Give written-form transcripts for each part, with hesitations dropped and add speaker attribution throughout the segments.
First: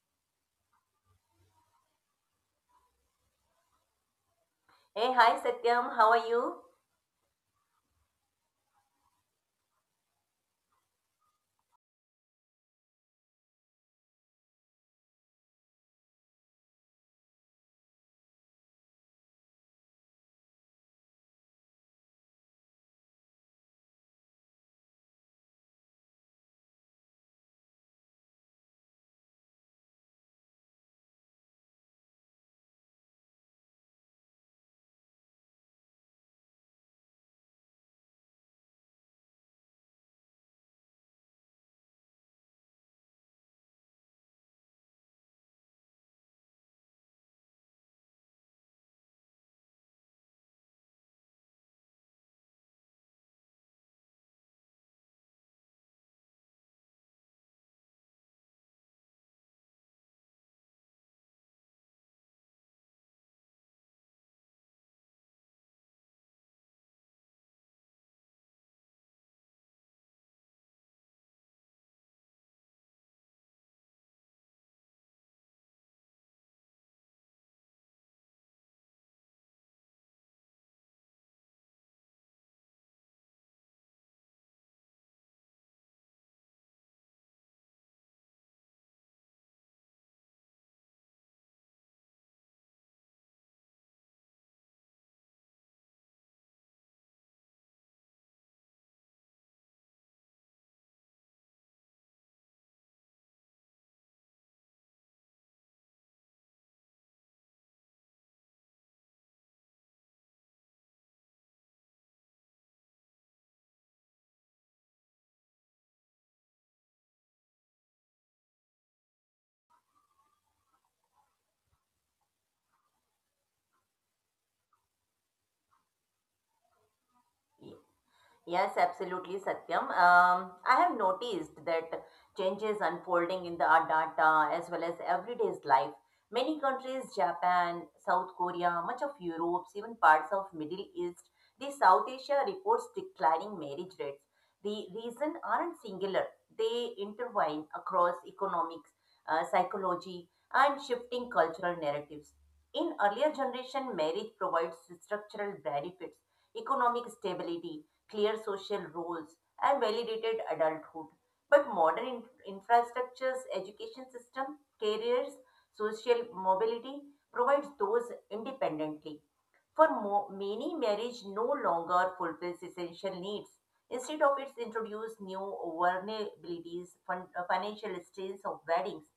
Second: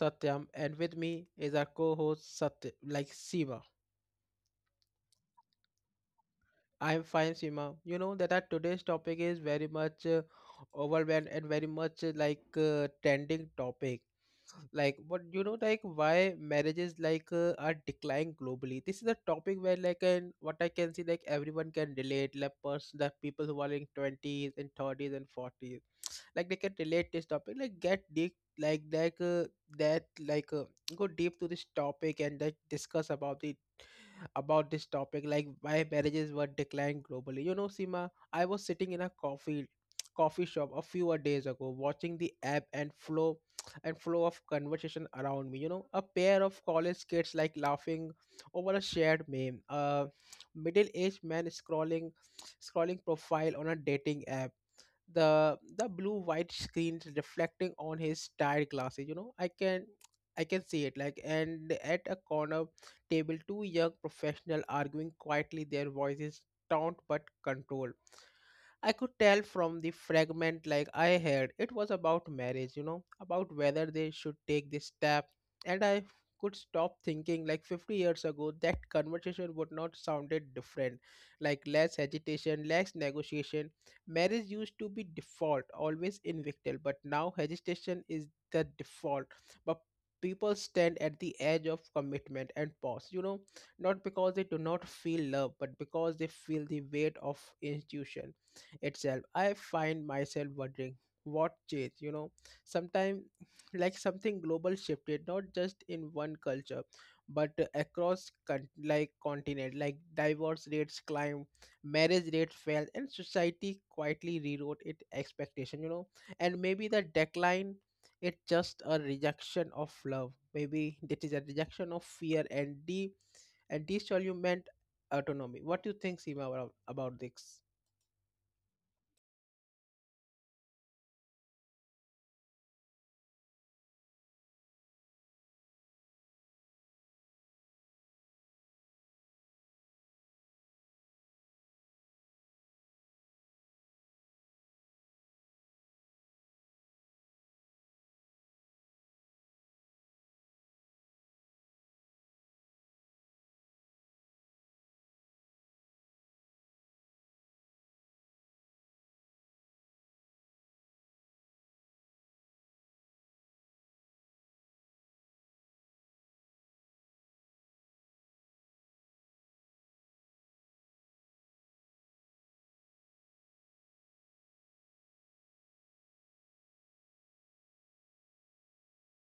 Speaker 1: Satyam, and with me is our co-host Satya, like Seema.
Speaker 2: Hey, hi Satyam, how are you?
Speaker 1: I am fine, Seema. You know that our today's topic is very much overwhelmed and very much like trending topic. Like what, like why marriages like are declining globally. This is a topic where like and what I can see like everyone can relate. Like the people who are in twenties and thirties and forties like they can relate this topic like get deep like that go deep to this topic and that discuss about the about this topic like why marriages were declined globally, Sima. I was sitting in a coffee shop a few days ago, watching the ebb and flow of conversation around me. A pair of college kids like laughing over a shared meme, a middle-aged man scrolling profile on a dating app, the blue white screens reflecting on his tired glasses. I can see it like, and at a corner table, two young professional arguing quietly, their voices taut but controlled. I could tell from the fragment like I heard it was about marriage, about whether they should take this step. And I could stop thinking, like, 50 years ago that conversation would not sounded different. Like less hesitation, less negotiation. Marriage used to be default, always invictal, but now hesitation is the default. But people stand at the edge of commitment and pause, not because they do not feel love, but because they feel the weight of institution itself. I find myself wondering what changed. Sometimes like something global shifted, not just in one culture, but across continent like divorce rates climbed, marriage rates fell, and society quietly rewrote its expectation. And maybe the decline, it's just a rejection of love. Maybe it is a rejection of fear and the and disolvement autonomy. What do you think, Seema, about this?
Speaker 2: Yes, absolutely, Satyam. I have noticed that changes unfolding in the our data as well as everyday's life. Many countries, Japan, South Korea, much of Europe, even parts of Middle East, the South Asia reports declining marriage rates. The reason aren't singular. They intertwine across economics, psychology, and shifting cultural narratives. In earlier generation, marriage provides structural benefits, economic stability, clear social roles, and validated adulthood. But modern infrastructures, education system, careers, social mobility provides those independently. For many, marriage no longer fulfills essential needs. Instead of it, introduce new vulnerabilities, financial strains of weddings,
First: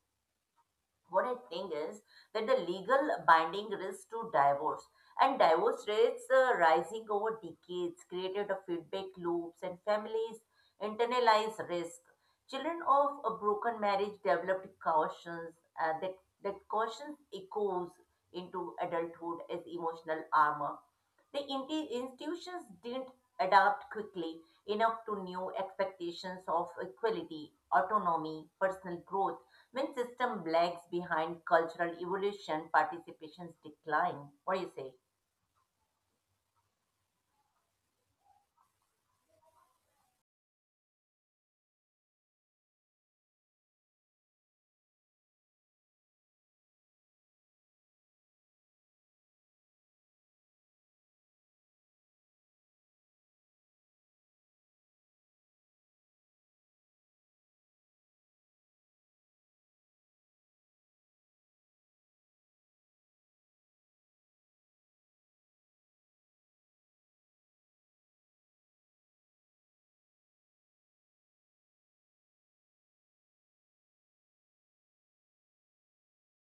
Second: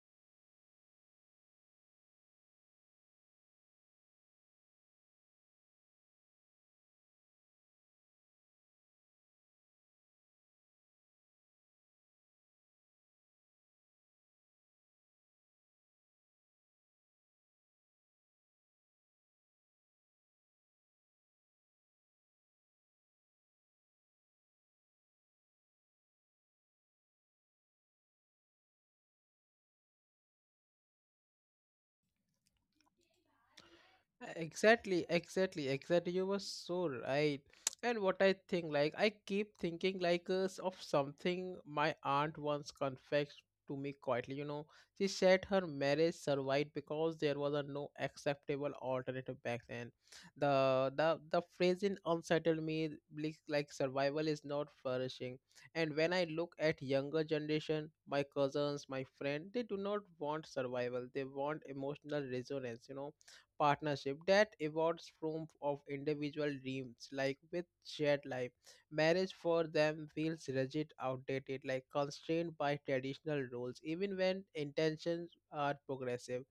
Speaker 2: what I think is that the legal binding risk to divorce and divorce rates rising over decades created a feedback loops and families internalize risk. Children of a broken marriage developed cautions uh, that that caution echoes into adulthood as emotional armor. The institutions didn't adapt quickly enough to new expectations of equality, autonomy, personal growth when system lags behind cultural evolution, participations decline. What do you say?
Speaker 1: Exactly, exactly, exactly. You were so right. And what I think, like, I keep thinking, like, of something my aunt once confessed to me quietly. She said her marriage survived because there was a no acceptable alternative back then. The phrase in unsettled me, like survival is not flourishing. And when I look at younger generation, my cousins, my friend, they do not want survival. They want emotional resonance. Partnership that evolves from of individual dreams like with shared life. Marriage for them feels rigid, outdated, like constrained by traditional roles, even when intentions are progressive.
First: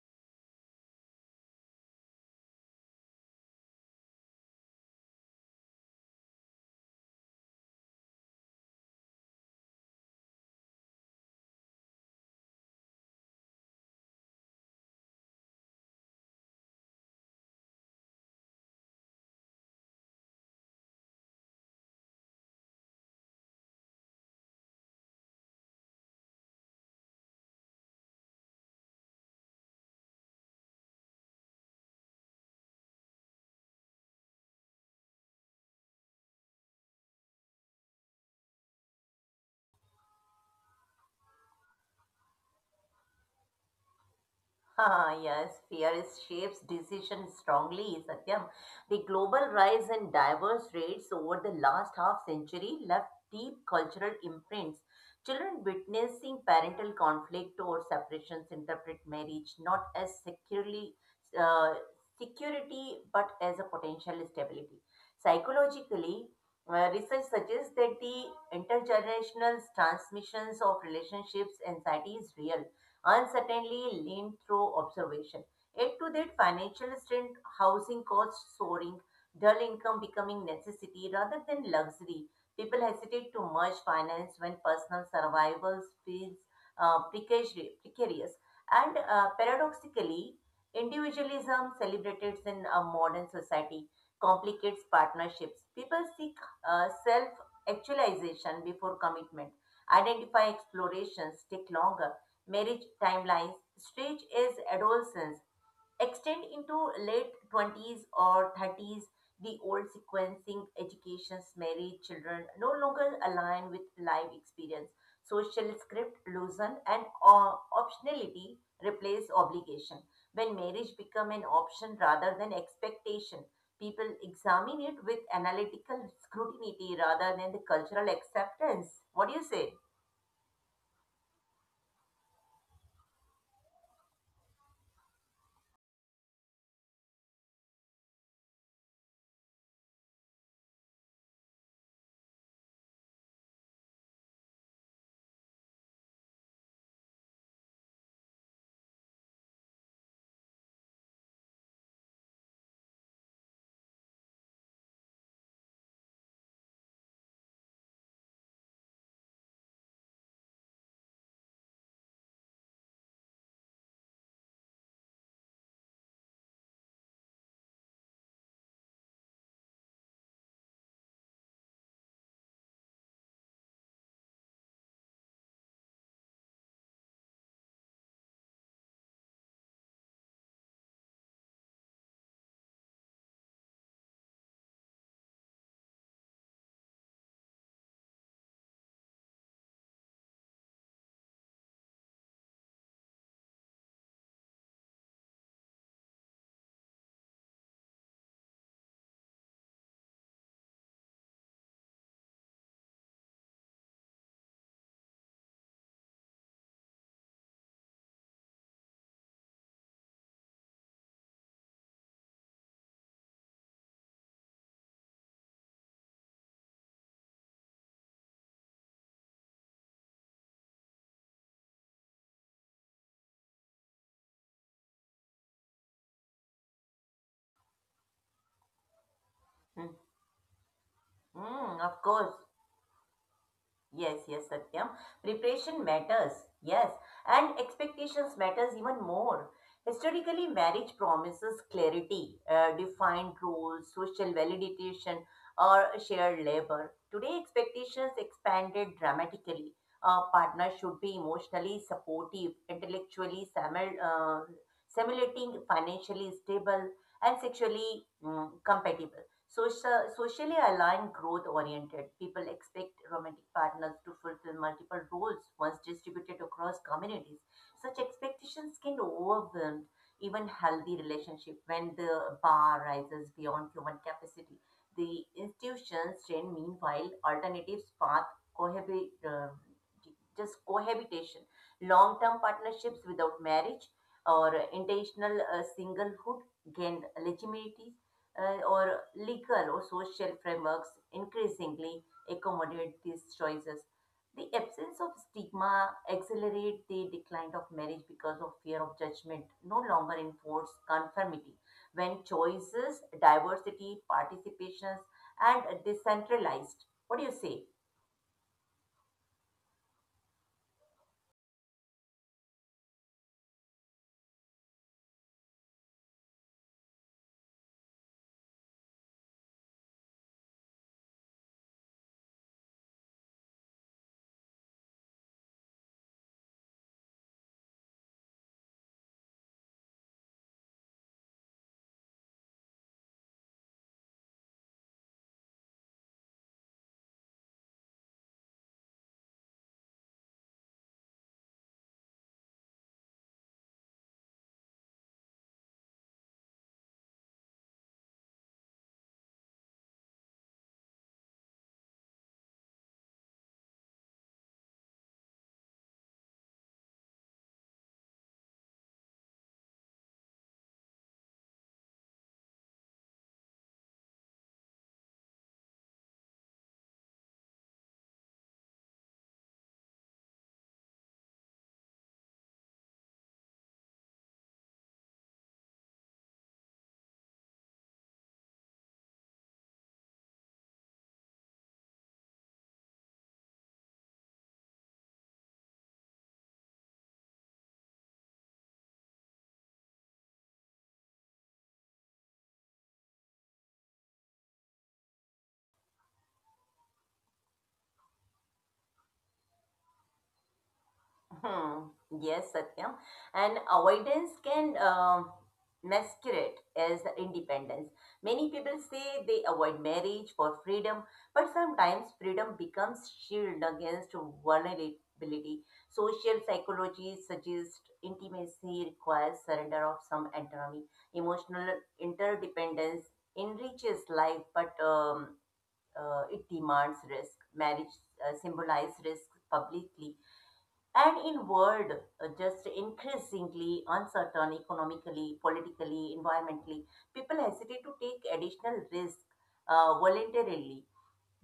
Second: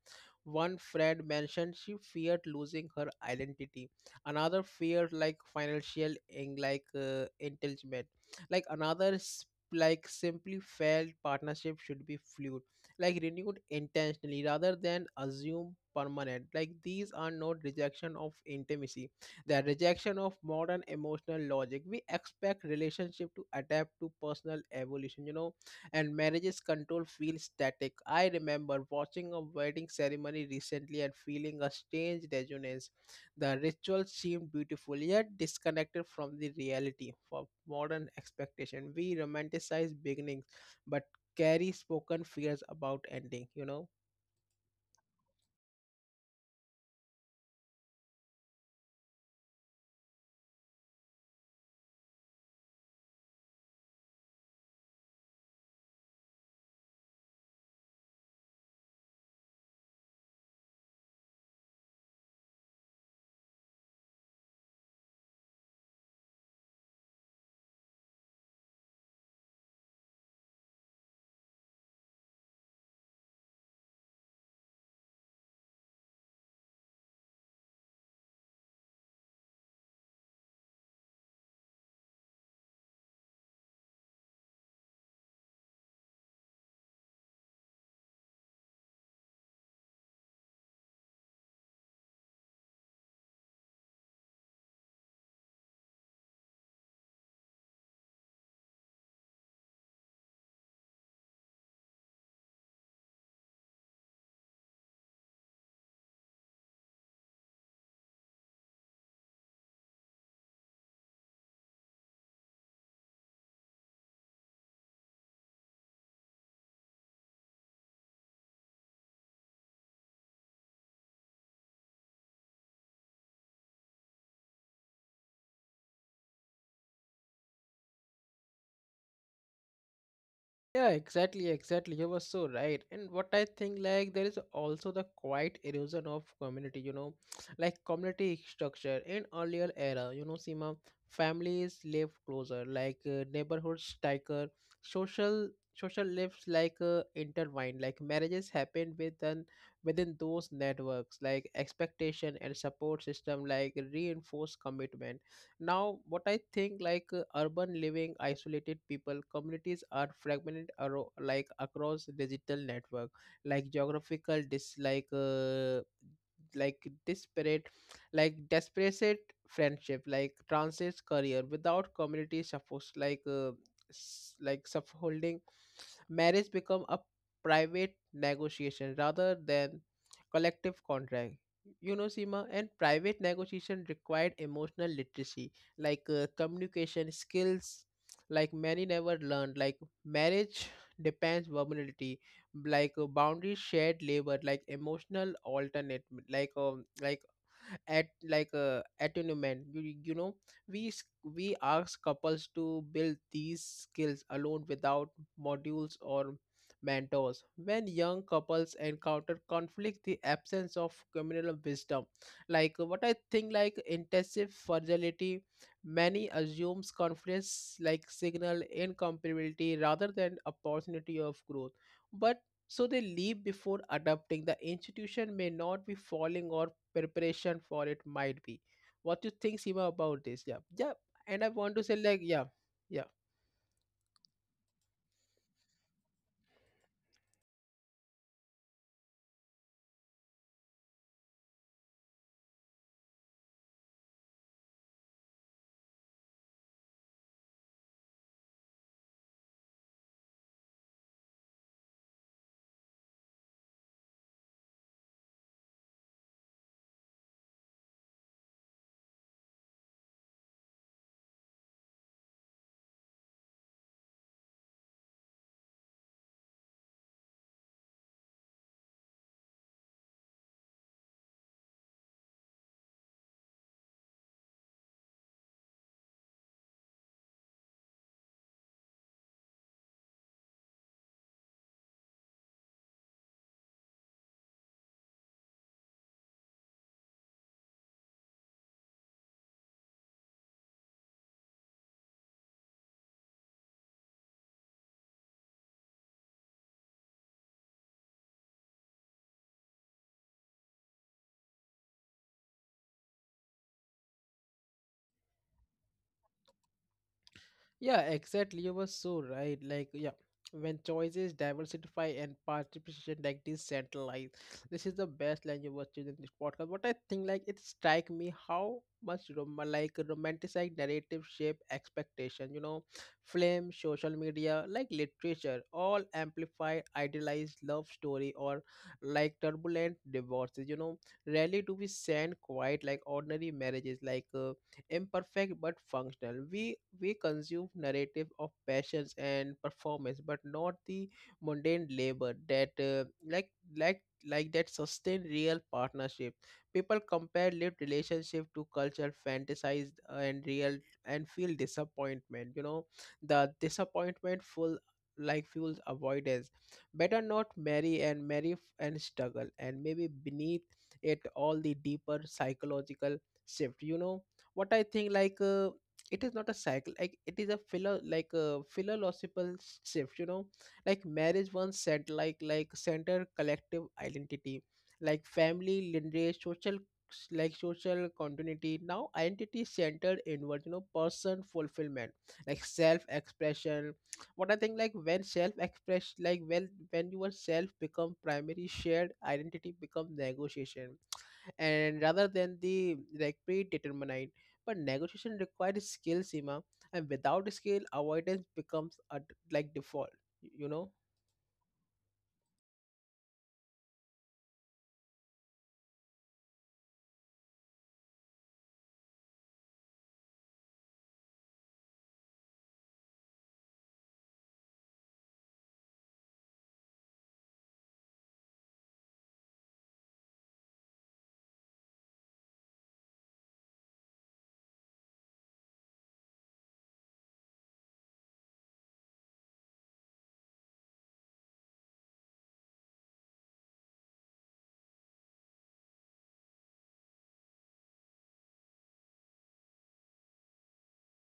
Speaker 1: One friend mentioned she feared losing her identity, another feared like financial in, like, entitlement, like like simply felt partnership should be fluid, like renewed intentionally rather than assume permanent. Like, these are not rejection of intimacy, they are rejection of modern emotional logic. We expect relationship to adapt to personal evolution. And marriage's control feels static. I remember watching a wedding ceremony recently and feeling a strange resonance. The ritual seemed beautiful yet disconnected from the reality of modern expectation. We romanticize beginnings, but carry spoken fears about ending, you know?
Speaker 2: Ah, yes, fear is shapes decision strongly, Satyam. The global rise in divorce rates over the last half century left deep cultural imprints. Children witnessing parental conflict or separations interpret marriage not as securely uh, security but as a potential stability. Psychologically, research suggests that the intergenerational transmissions of relationships anxiety is real. Uncertainly certainly through observation. Add to that financial strain, housing costs soaring, dull income becoming necessity rather than luxury. People hesitate to merge finance when personal survival feels precarious. And paradoxically, individualism celebrated in a modern society complicates partnerships. People seek self actualization before commitment. Identify explorations take longer, marriage timelines stage is adolescence extend into late 20s or 30s, the old sequencing education's married children no longer align with life experience, social script loosen, and optionality replace obligation. When marriage become an option rather than expectation, people examine it with analytical scrutiny rather than the cultural acceptance. What do you say?
Speaker 1: Yeah, exactly, exactly. You were so right. And what I think, like, there is also the quiet erosion of community, like community structure in earlier era, Sima, families live closer, like neighborhoods tighter, social social lives like intertwined, like marriages happen within those networks, like expectation and support system, like reinforce commitment. Now what I think, like, urban living isolated people, communities are fragmented, across digital network, like geographical dislike, like disparate, like desperate friendship, like transit career without community, suppose, like like holding. Marriage become a private negotiation rather than collective contract. Sima, and private negotiation required emotional literacy, like communication skills, like many never learned. Like marriage depends vulnerability, like boundaries shared labor, like emotional alternate, like at like attunement, you know. We ask couples to build these skills alone without modules or mentors. When young couples encounter conflict, the absence of communal wisdom, like what I think like intensive fragility. Many assumes confidence like signal incompatibility rather than opportunity of growth. But so they leave before adopting. The institution may not be falling or preparation for it might be. What you think,
Speaker 2: Hmm.
Speaker 1: Sima, about this? Yeah. Yeah. And I want
Speaker 2: Mm,
Speaker 1: to say
Speaker 2: of
Speaker 1: like,
Speaker 2: course.
Speaker 1: yeah. Yeah.
Speaker 2: Yes, yes, Satyam. Preparation matters. Yes, and expectations matters even more. Historically, marriage promises clarity, defined roles, social validation, or shared labor. Today, expectations expanded dramatically. A partner should be emotionally supportive, intellectually simulating, financially stable, and sexually mm, compatible. Social, socially aligned, growth oriented. People expect romantic partners to fulfill multiple roles once distributed across communities. Such expectations can overwhelm even healthy relationship when the bar rises beyond human capacity. The institutions train, meanwhile, alternatives path cohabit, uh, just cohabitation, long-term partnerships without marriage, or intentional singlehood gained legitimacy, or legal or social frameworks increasingly accommodate these choices. The absence of stigma accelerates the decline of marriage because of fear of judgment, no longer enforce conformity. When choices, diversity, participations, and decentralized. What do you say?
Speaker 1: Yeah, exactly. You were so right. Like, yeah, when choices diversify and participation like decentralized, this is the best line you were choosing this podcast. But I think like it strike me how much romanticized narrative shape expectation. Film, social media, like literature, all amplify idealized love story or like turbulent divorces. Rarely do we send quite like ordinary marriages, like imperfect but functional. We consume narrative of passions and performance, but not the mundane labor that that sustain real partnership. People compare lived relationship to culture fantasized and real and feel disappointment. The disappointment full like fuels avoidance. Better not marry and and struggle. And maybe beneath it all the deeper psychological shift. What I think like it is not a cycle, like it is a philo like a philosophical shift. Like marriage once said like center collective identity, like family lineage social, like social continuity. Now identity is centered inward. Person fulfillment, like self expression. What I think, like, when self express like well, when your self become primary, shared identity become negotiation and rather than the, like, predetermined. But negotiation requires skill, Seema, and without skill, avoidance becomes a, like, default. You know.
Speaker 2: Hmm. Yes, Satyam. And avoidance can masquerade as independence. Many people say they avoid marriage for freedom, but sometimes freedom becomes shield against vulnerability. Social psychology suggests intimacy requires surrender of some autonomy. Emotional interdependence enriches life, but it demands risk. Marriage symbolizes risk publicly, and in world, just increasingly uncertain economically, politically, environmentally, people hesitate to take additional risk voluntarily.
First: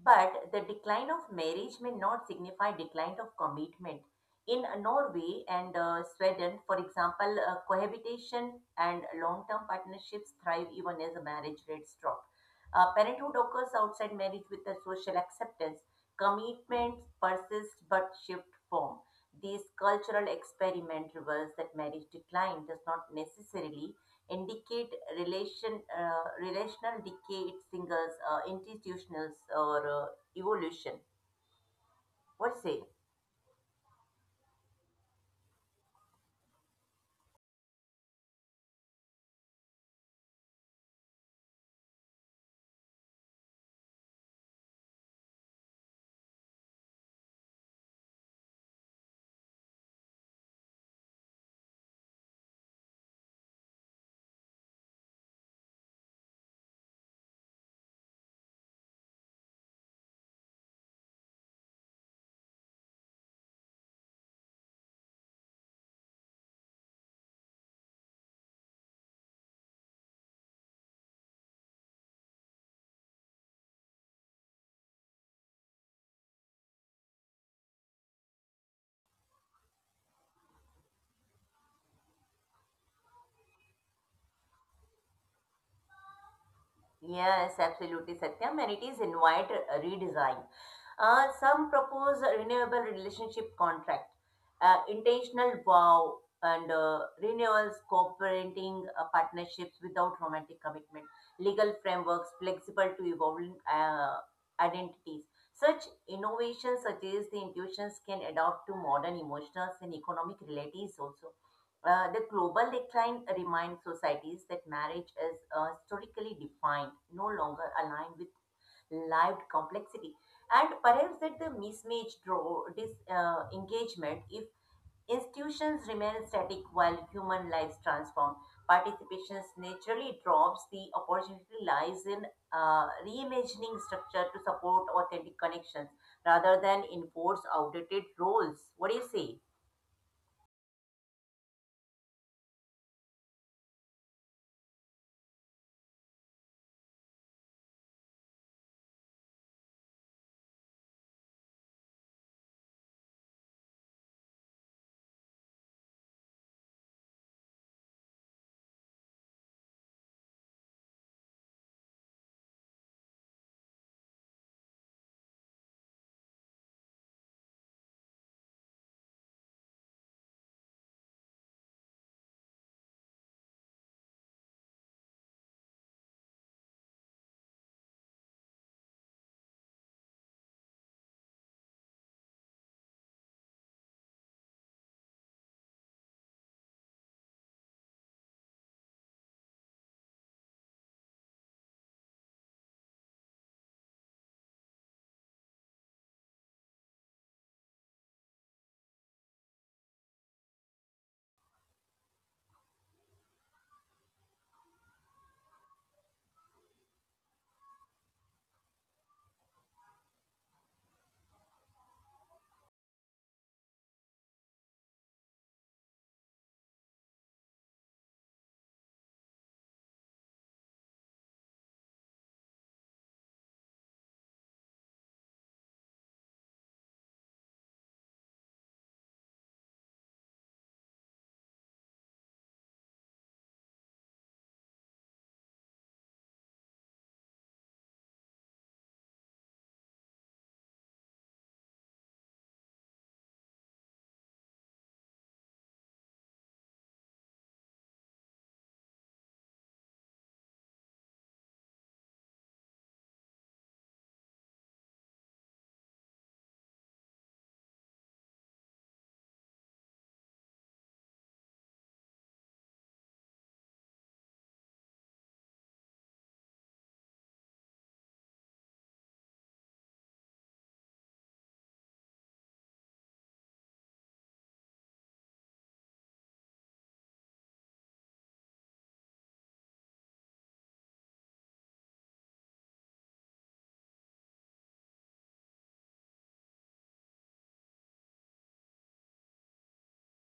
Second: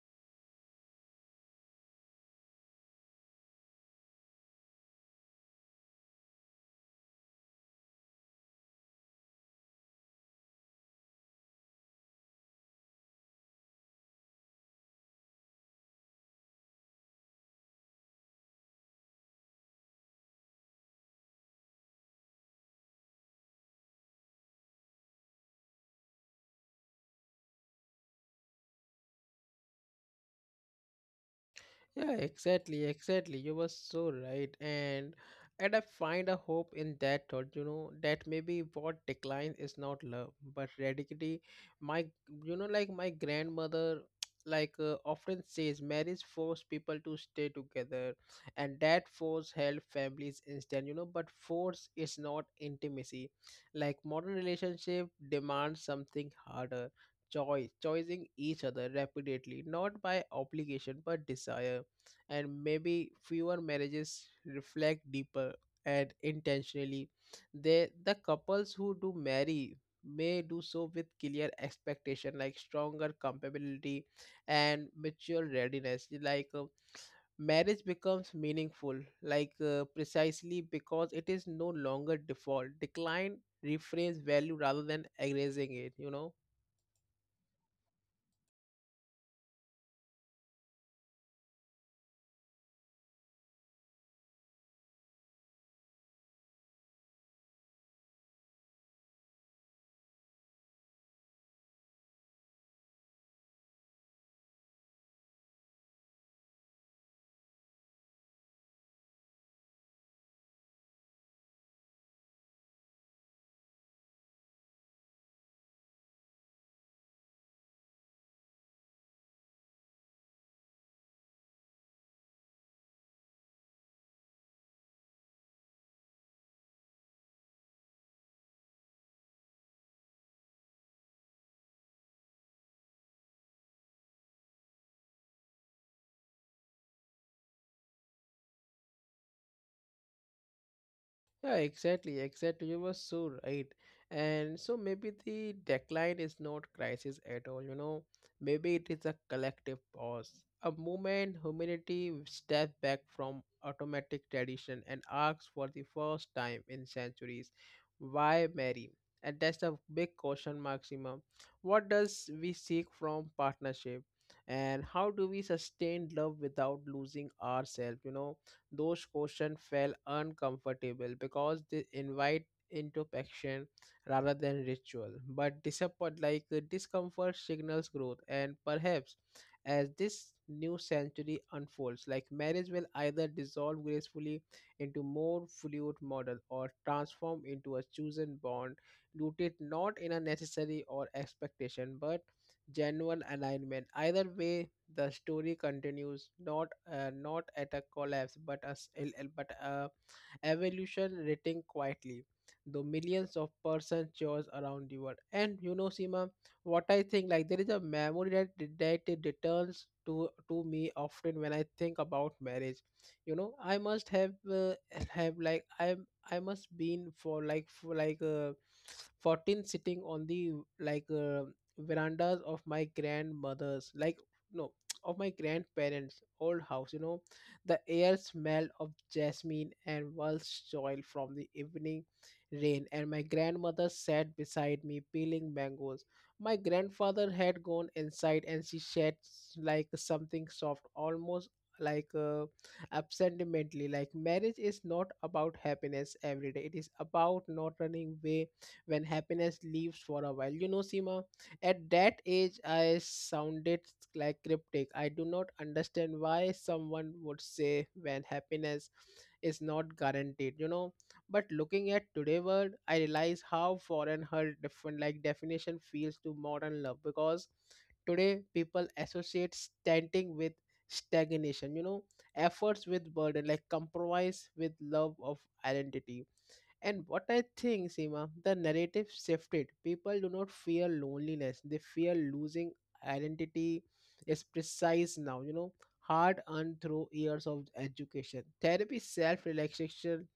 Speaker 2: But the decline of marriage may not signify decline of commitment. In Norway and Sweden, for example, cohabitation and long-term partnerships thrive even as the marriage rates drop. Parenthood occurs outside marriage with a social acceptance. Commitments persist but shift form. These cultural experiment reveals that marriage decline does not necessarily indicate relational decay. It singles institutionals or evolution.
Speaker 1: Yeah,
Speaker 2: What say?
Speaker 1: exactly, exactly. You were so right, and I find a hope in that thought. You know that maybe what decline is not love, but radically, my, you know, like my grandmother like often says marriage forced people to stay together and that force held families instant. But force is not intimacy. Like modern relationship demands something harder. Choice choosing each other repeatedly, not by obligation but desire. And maybe fewer marriages reflect deeper and intentionally. They, the couples who do marry, may do so with clear expectation, like stronger compatibility and mutual readiness, like marriage becomes meaningful, like precisely because it is no longer default. Decline reframes value rather than erasing it, you know.
Speaker 2: Yes, absolutely, Satyam, and it is invite redesign. Some propose a renewable relationship contract, intentional vow, and renewals, cooperating partnerships without romantic commitment, legal frameworks flexible to evolving identities. Such innovations suggest the institutions can adapt to modern emotional and economic realities also. The global decline reminds societies that marriage is historically defined, no longer aligned with lived complexity, and perhaps that the mismatch draw disengagement if institutions remain static while human lives transform. Participation naturally drops. The opportunity lies in reimagining structure to support authentic connections rather than enforce outdated roles. What do you say?
Speaker 1: Yeah, exactly, exactly. You were so right. And so maybe the decline is not crisis at all, you know. Maybe it is a collective pause, a moment humanity steps back from automatic tradition and asks, for the first time in centuries, why Mary? And that's a big question, Maxima. What does we seek from partnership? And how do we sustain love without losing ourselves, you know? Those questions felt uncomfortable because they invite introspection rather than ritual. But disappoint like discomfort signals growth. And perhaps as this new century unfolds, like marriage will either dissolve gracefully into more fluid model or transform into a chosen bond rooted not in a necessary or expectation but genuine alignment. Either way, the story continues, not at a collapse, but a s- el- el- but a evolution written quietly. Though millions of persons chose around the world. And you know, Sima, what I think like there is a memory that it returns to me often when I think about marriage. I must have like I must been for like 14, sitting on the, like, verandas of my grandmother's, like, no, of my grandparents old house. The air smelled of jasmine and walnut oil from the evening rain. And my grandmother sat beside me peeling mangoes. My grandfather had gone inside. And she said, like, something soft, almost like absentimentally, like, marriage is not about happiness every day. It is about not running away when happiness leaves for a while. Seema at that age, I sounded like cryptic. I do not understand why someone would say when happiness is not guaranteed, you know. But looking at today world, I realize how foreign her different like definition feels to modern love, because today people associate standing with stagnation, you know, efforts with burden, like compromise with love of identity. And what I think, Seema, the narrative shifted. People do not fear loneliness, they fear losing identity is precise now, you know, hard earned through years of education. Therapy, self relaxation,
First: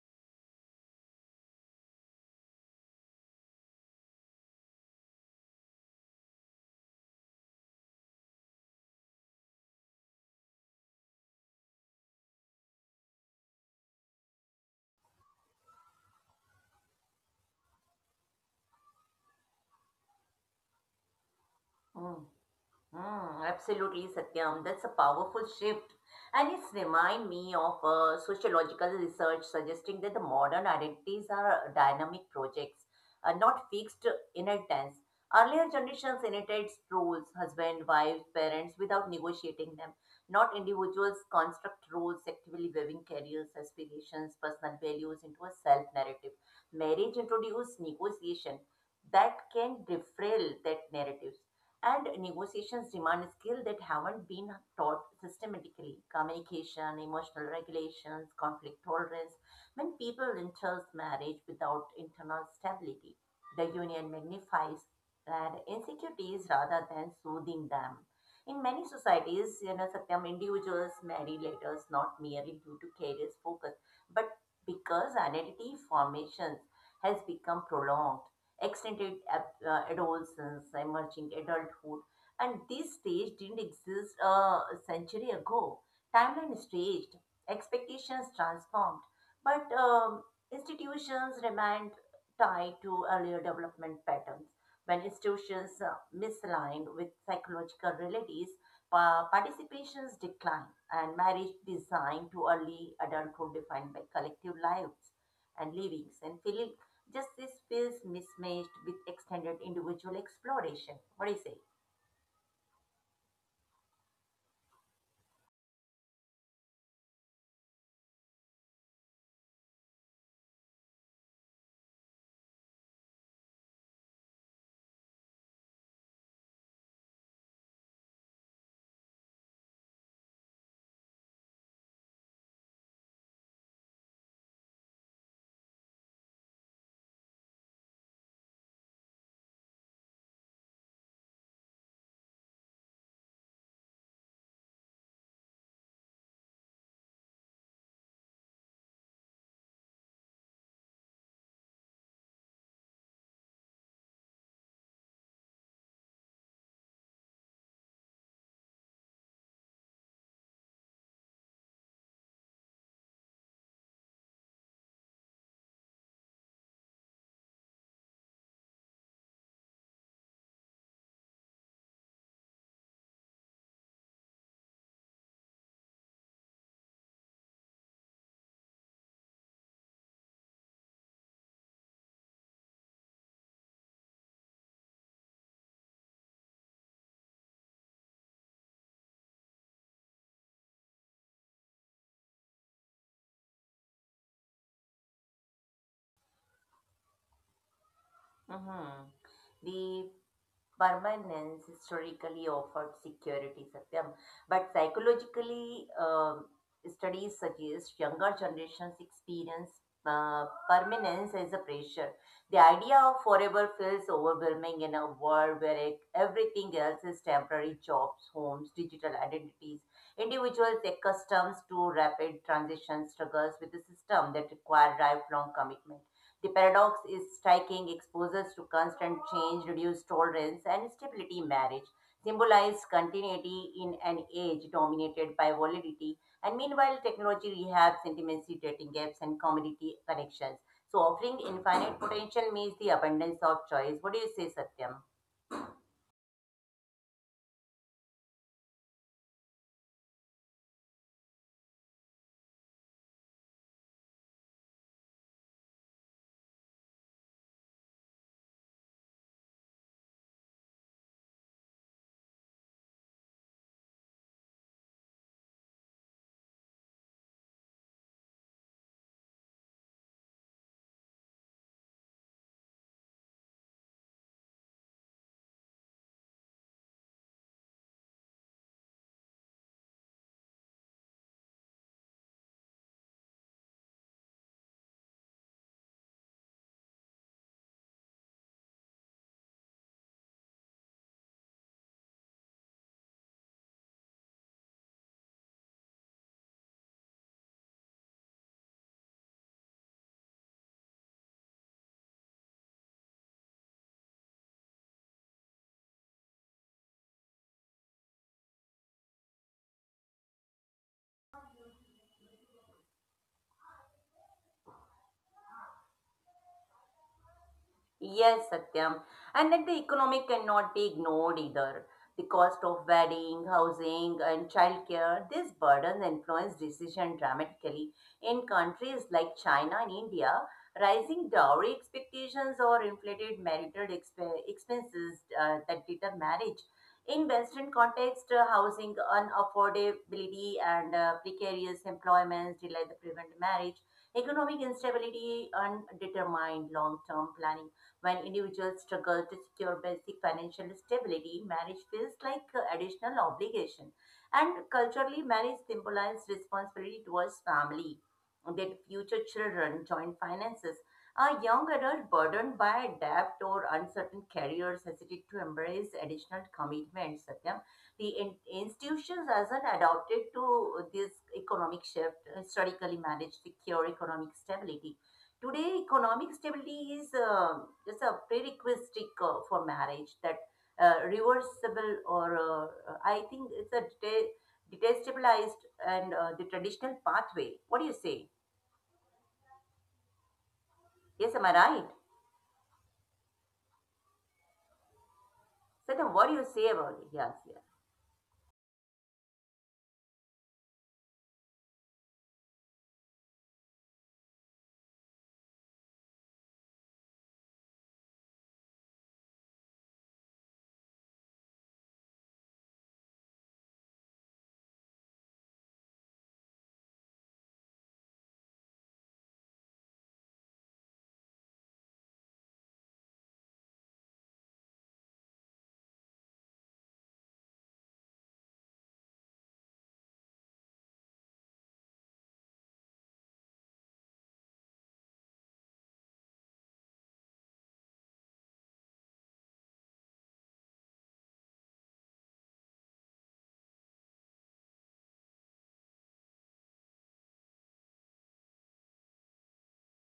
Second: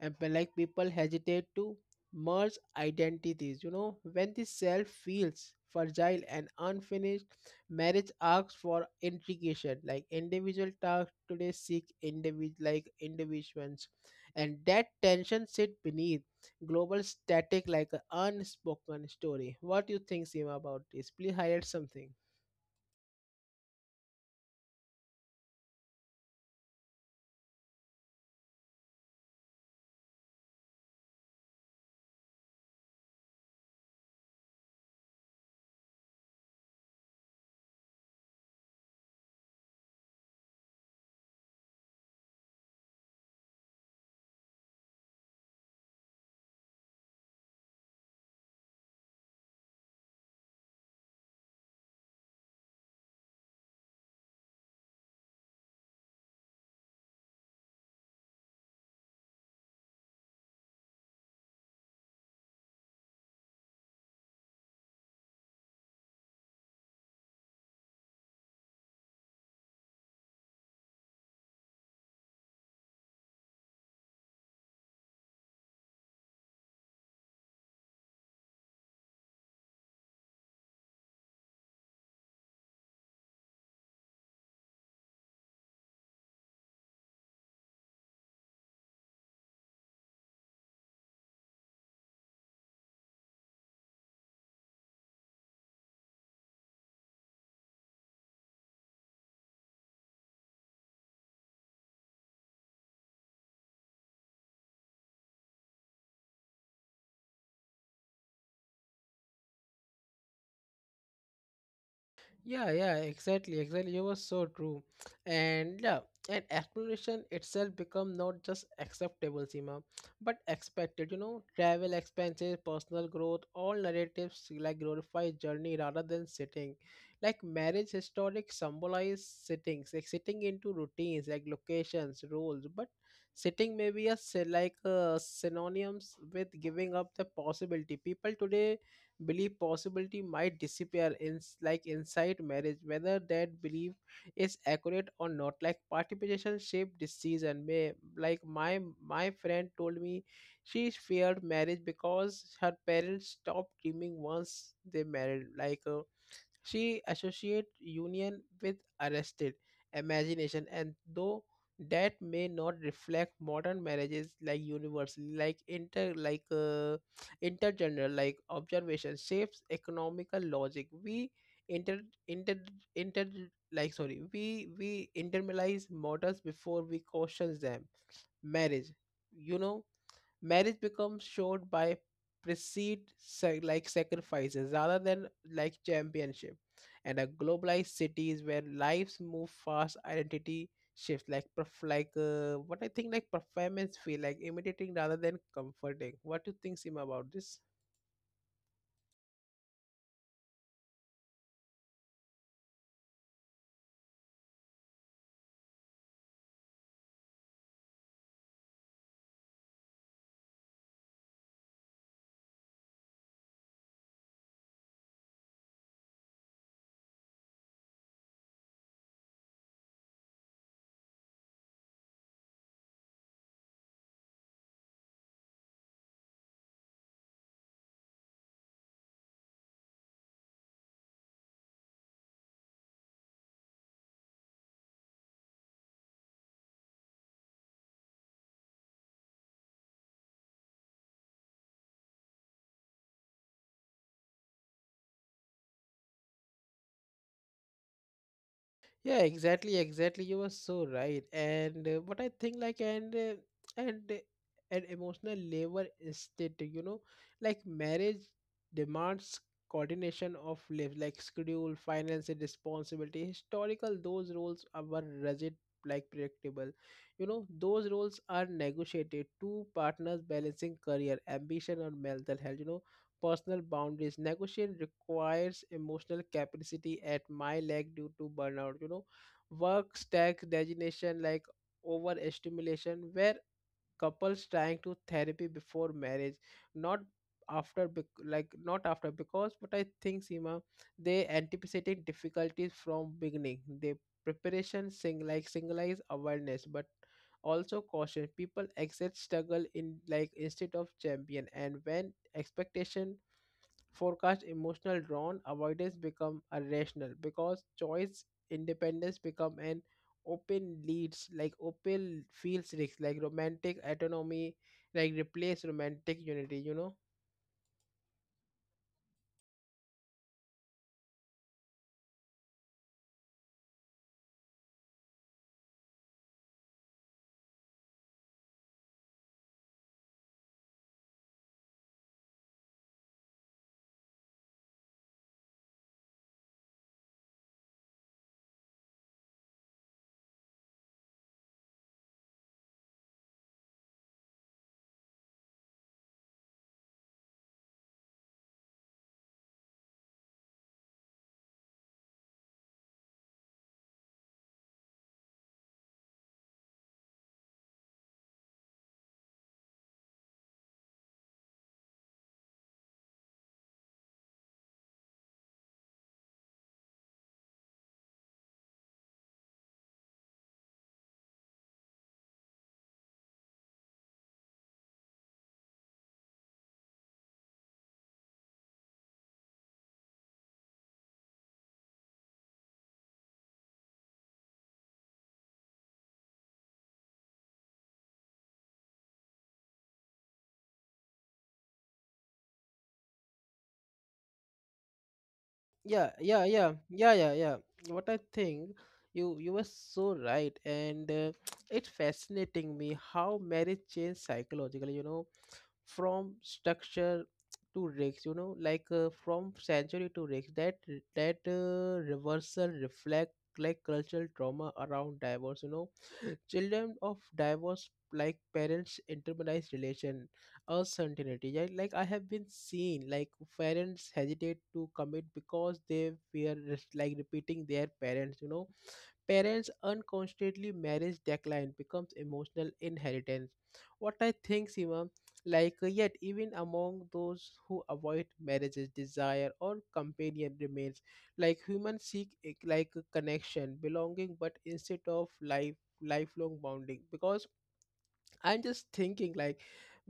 Speaker 1: and people hesitate to merge identities, you know, when the self feels fragile and unfinished. Marriage asks for integration, like individual tasks today seek individual individuals, and that tension sit beneath global static like an unspoken story. What do you think, Seema, about this? Please highlight something.
Speaker 2: Hmm. Hmm. Absolutely, Satyam. That's a powerful shift. And it's remind me of sociological research suggesting that the modern identities are dynamic projects, not fixed inheritance. Earlier generations inherited roles, husband, wife, parents, without negotiating them. Not individuals construct roles, actively weaving careers, aspirations, personal values into a self narrative. Marriage introduced negotiation that can derail that narrative. And negotiations demand skills that haven't been taught systematically communication, emotional regulations, conflict tolerance. When people enter marriage without internal stability, the union magnifies their insecurities rather than soothing them. In many societies, you know, Satyam, individuals marry later not merely due to career focus, but because identity formation has become prolonged extended adolescence, emerging adulthood, and this stage didn't exist a century ago. Timeline is staged, expectations transformed, but institutions remained tied to earlier development patterns. When institutions misaligned with psychological realities, participations decline, and marriage designed to early adulthood defined by collective lives and livings and feelings. Justice feels mismatched with extended individual exploration. What do you say?
Speaker 1: Yeah, yeah, exactly, exactly. You were so true. And yeah, and exploration itself become not just acceptable, Seema, but expected. You know, travel expenses, personal growth, all narratives like glorify journey rather than sitting. Like marriage historic symbolize sittings, like sitting into routines, like locations, roles. But sitting may be a synonyms with giving up the possibility. People today belief possibility might disappear in like inside marriage, whether that belief is accurate or not, like participation shaped decision may like my friend told me she feared marriage because her parents stopped dreaming once they married, she associates union with arrested imagination, and though that may not reflect modern marriages like universally, like intergender, like observation shapes economical logic. We inter inter inter we internalize models before we question them. Marriage, you know, marriage becomes showed by precede sa- like sacrifices rather than like championship, and a globalized cities where lives move fast, identity shifts like perf- like what I think like performance feel like imitating rather than comforting. What do you think, Sima, about this?
Speaker 2: Mm-hmm. The permanence historically offered security, Satyam, but psychologically, studies suggest younger generations experience permanence as a pressure. The idea of forever feels overwhelming in a world where everything else is temporary jobs, homes, digital identities. Individuals accustomed to rapid transition struggles with a system that require lifelong commitment. The paradox is striking, exposures to constant change, reduced tolerance, and stability in marriage symbolize continuity in an age dominated by volatility. And meanwhile, technology rehabs intimacy, dating gaps, and community connections. So, offering infinite potential means the abundance of choice. What do you say, Satyam?
Speaker 1: Yeah, exactly, exactly. You were so right. And what I think, like, and an emotional labor state, you know, like marriage demands coordination of lives, like schedule, finance, and responsibility. Historical, those roles are were rigid, like predictable. You know, those roles are negotiated. Two partners balancing career, ambition, or mental health. You know, personal boundaries. Negotiation requires emotional capacity at my leg due to burnout. You know, work stack designation like overstimulation, where couples trying to therapy before marriage, not after not after because, but I think, Sima, they anticipating difficulties from beginning. They preparation sing like singleize awareness, but also caution people accept struggle in like instead of champion. And when expectation forecast emotional drawn, avoidance become irrational because choice independence become an open feels risks, like romantic autonomy like replace romantic unity, you know.
Speaker 2: Yes, Satyam. And that the economic cannot be ignored either. The cost of wedding, housing, and childcare, these burdens influence decision dramatically. In countries like China and India, rising dowry expectations or inflated marital expenses that deter marriage. In Western context, housing unaffordability and precarious employments delay the prevent marriage. Economic instability, undetermined long-term planning when individuals struggle to secure basic financial stability, marriage feels like additional obligation. And culturally, marriage symbolizes responsibility towards family, that future children, joint finances. A young adult burdened by debt or uncertain careers hesitate to embrace additional commitments, Satyam. The institutions hasn't adapted to this economic shift. Historically, marriage secure economic stability. Today, economic stability is just a prerequisite for marriage that reversible, or I think it's a detestabilized and the traditional pathway. What do you say? Yes, am I right?
Speaker 1: Yeah,
Speaker 2: Sadam, what do
Speaker 1: yeah,
Speaker 2: you say
Speaker 1: yeah,
Speaker 2: about it?
Speaker 1: yeah, yeah,
Speaker 2: Yes,
Speaker 1: yeah.
Speaker 2: yes.
Speaker 1: What I think, you were so right, and it's fascinating me how marriage changed psychologically. You know, from structure to risk. You know, like from sanctuary to risk. That reversal reflect like cultural trauma around divorce. You know, children of divorce like parents internalized relation a certainty. Yeah, like I have been seen like parents hesitate to commit because they fear repeating their parents, you know. Parents unconsciously marriage decline becomes emotional inheritance. What I think, Sima, yet even among those who avoid marriages, desire or companion remains. Like humans seek a connection belonging, but instead of life lifelong bonding, because I'm just thinking like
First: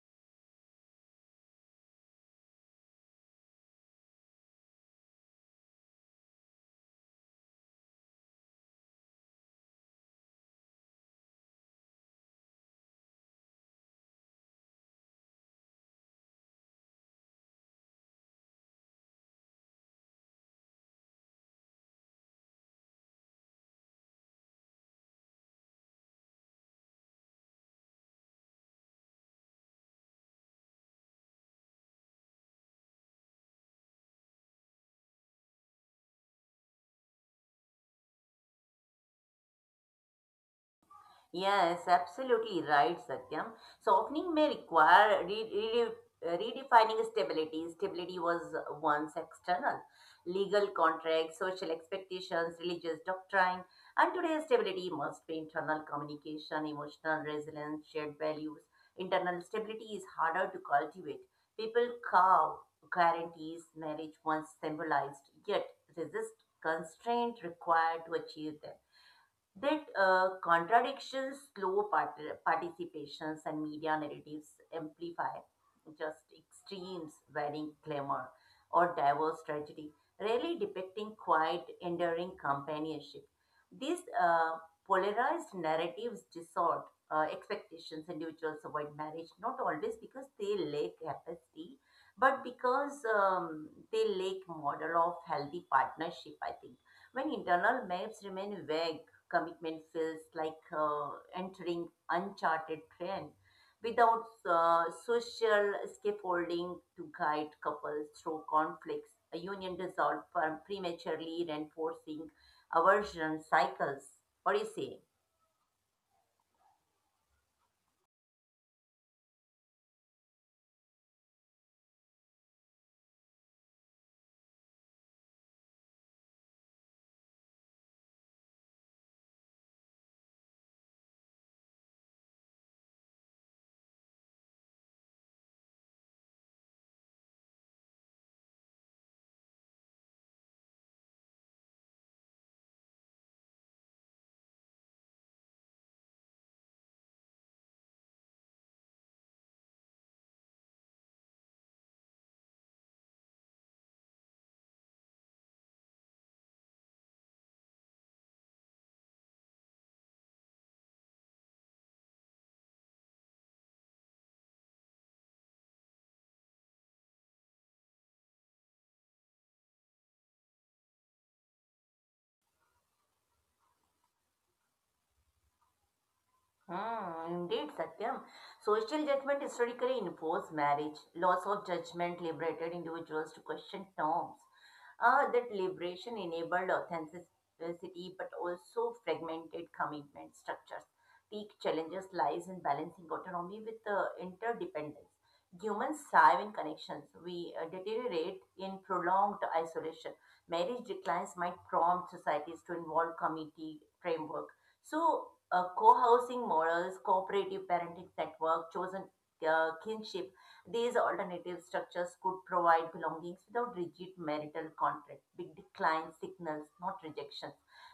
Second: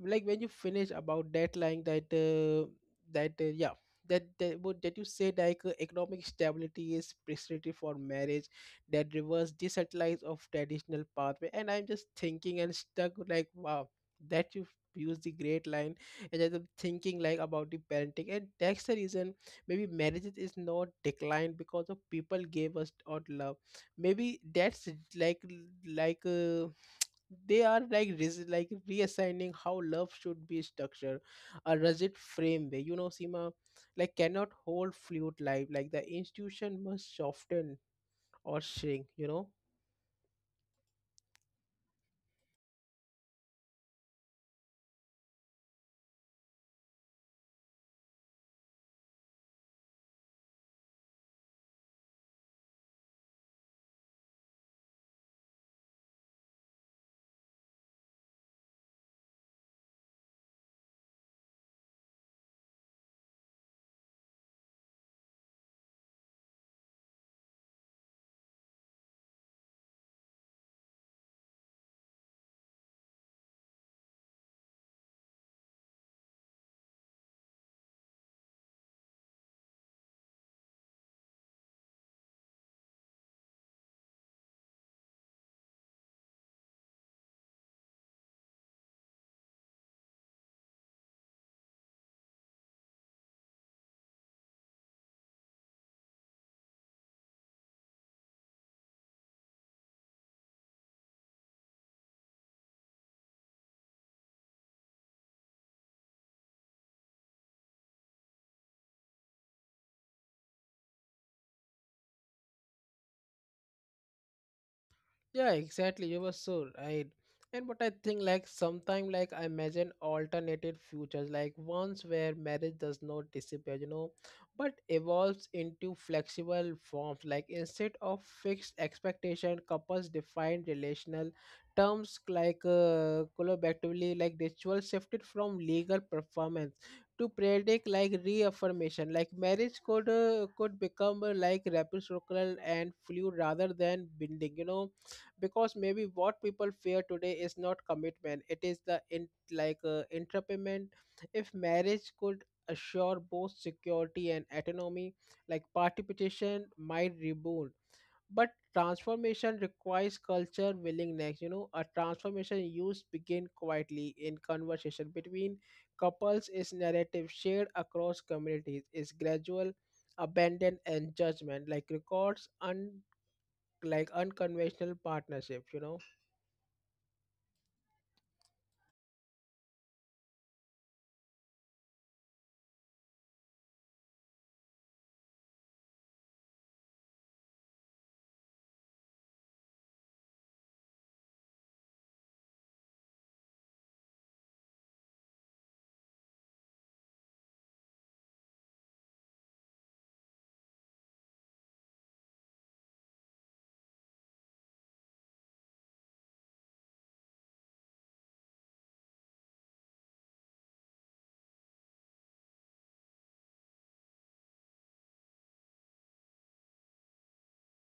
Speaker 1: like when you finish about that line, that that yeah that that what that you said, economic stability is preparatory for marriage, that reverse desatellite of traditional pathway, and I'm just thinking and stuck with, like, wow, that you use the great line. And I'm thinking like about the parenting, and that's the reason maybe marriage is not declined because of people gave us odd love. Maybe that's like like uh, they are like reassigning how love should be structured. A rigid frame way, you know, Sima, like cannot hold fluid life. Like the institution must soften or shrink, you know.
Speaker 2: Yes, absolutely right, Satyam. Softening may require re re redefining stability. Stability was once external. Legal contracts, social expectations, religious doctrine, and today stability must be internal communication, emotional resilience, shared values. Internal stability is harder to cultivate. People cow guarantees marriage once symbolized, yet resist constraint required to achieve them, that contradictions, slow participations, and media narratives amplify just extremes wearing glamour or diverse tragedy, rarely depicting quiet, enduring companionship. These polarized narratives distort expectations. Individuals avoid marriage not always because they lack empathy, but because they lack model of healthy partnership. I think when internal maps remain vague, commitment feels like entering uncharted terrain without social scaffolding to guide couples through conflicts. A union dissolved prematurely, reinforcing aversion cycles. What do you say?
Speaker 1: Yeah, exactly. You were so right. And but I think like sometime, like, I imagine alternative futures, like ones where marriage does not disappear, you know, but evolves into flexible forms. Like instead of fixed expectation, couples define relational terms collaboratively, like ritual shifted from legal performance to periodic like reaffirmation. Like marriage could become like reciprocal and fluid rather than binding, you know. Because maybe what people fear today is not commitment, it is the in entrepreneur. If marriage could assure both security and autonomy, like participation might rebound. But transformation requires culture willingness, you know. A transformation used begin quietly in conversation between couples is narrative shared across communities is gradual abandon and judgment, like records unconventional partnerships, you know.
Speaker 2: Hmm, indeed, Satyam. Social judgment historically imposed marriage. Laws of judgment liberated individuals to question norms, that liberation enabled authenticity but also fragmented commitment structures. Peak challenges lies in balancing autonomy with interdependence. Humans thrive in connections. We deteriorate in prolonged isolation. Marriage declines might prompt societies to involve community framework. So, co-housing models, cooperative parenting network, chosen kinship, these alternative structures could provide belongings without rigid marital contract. Big decline signals, not rejection,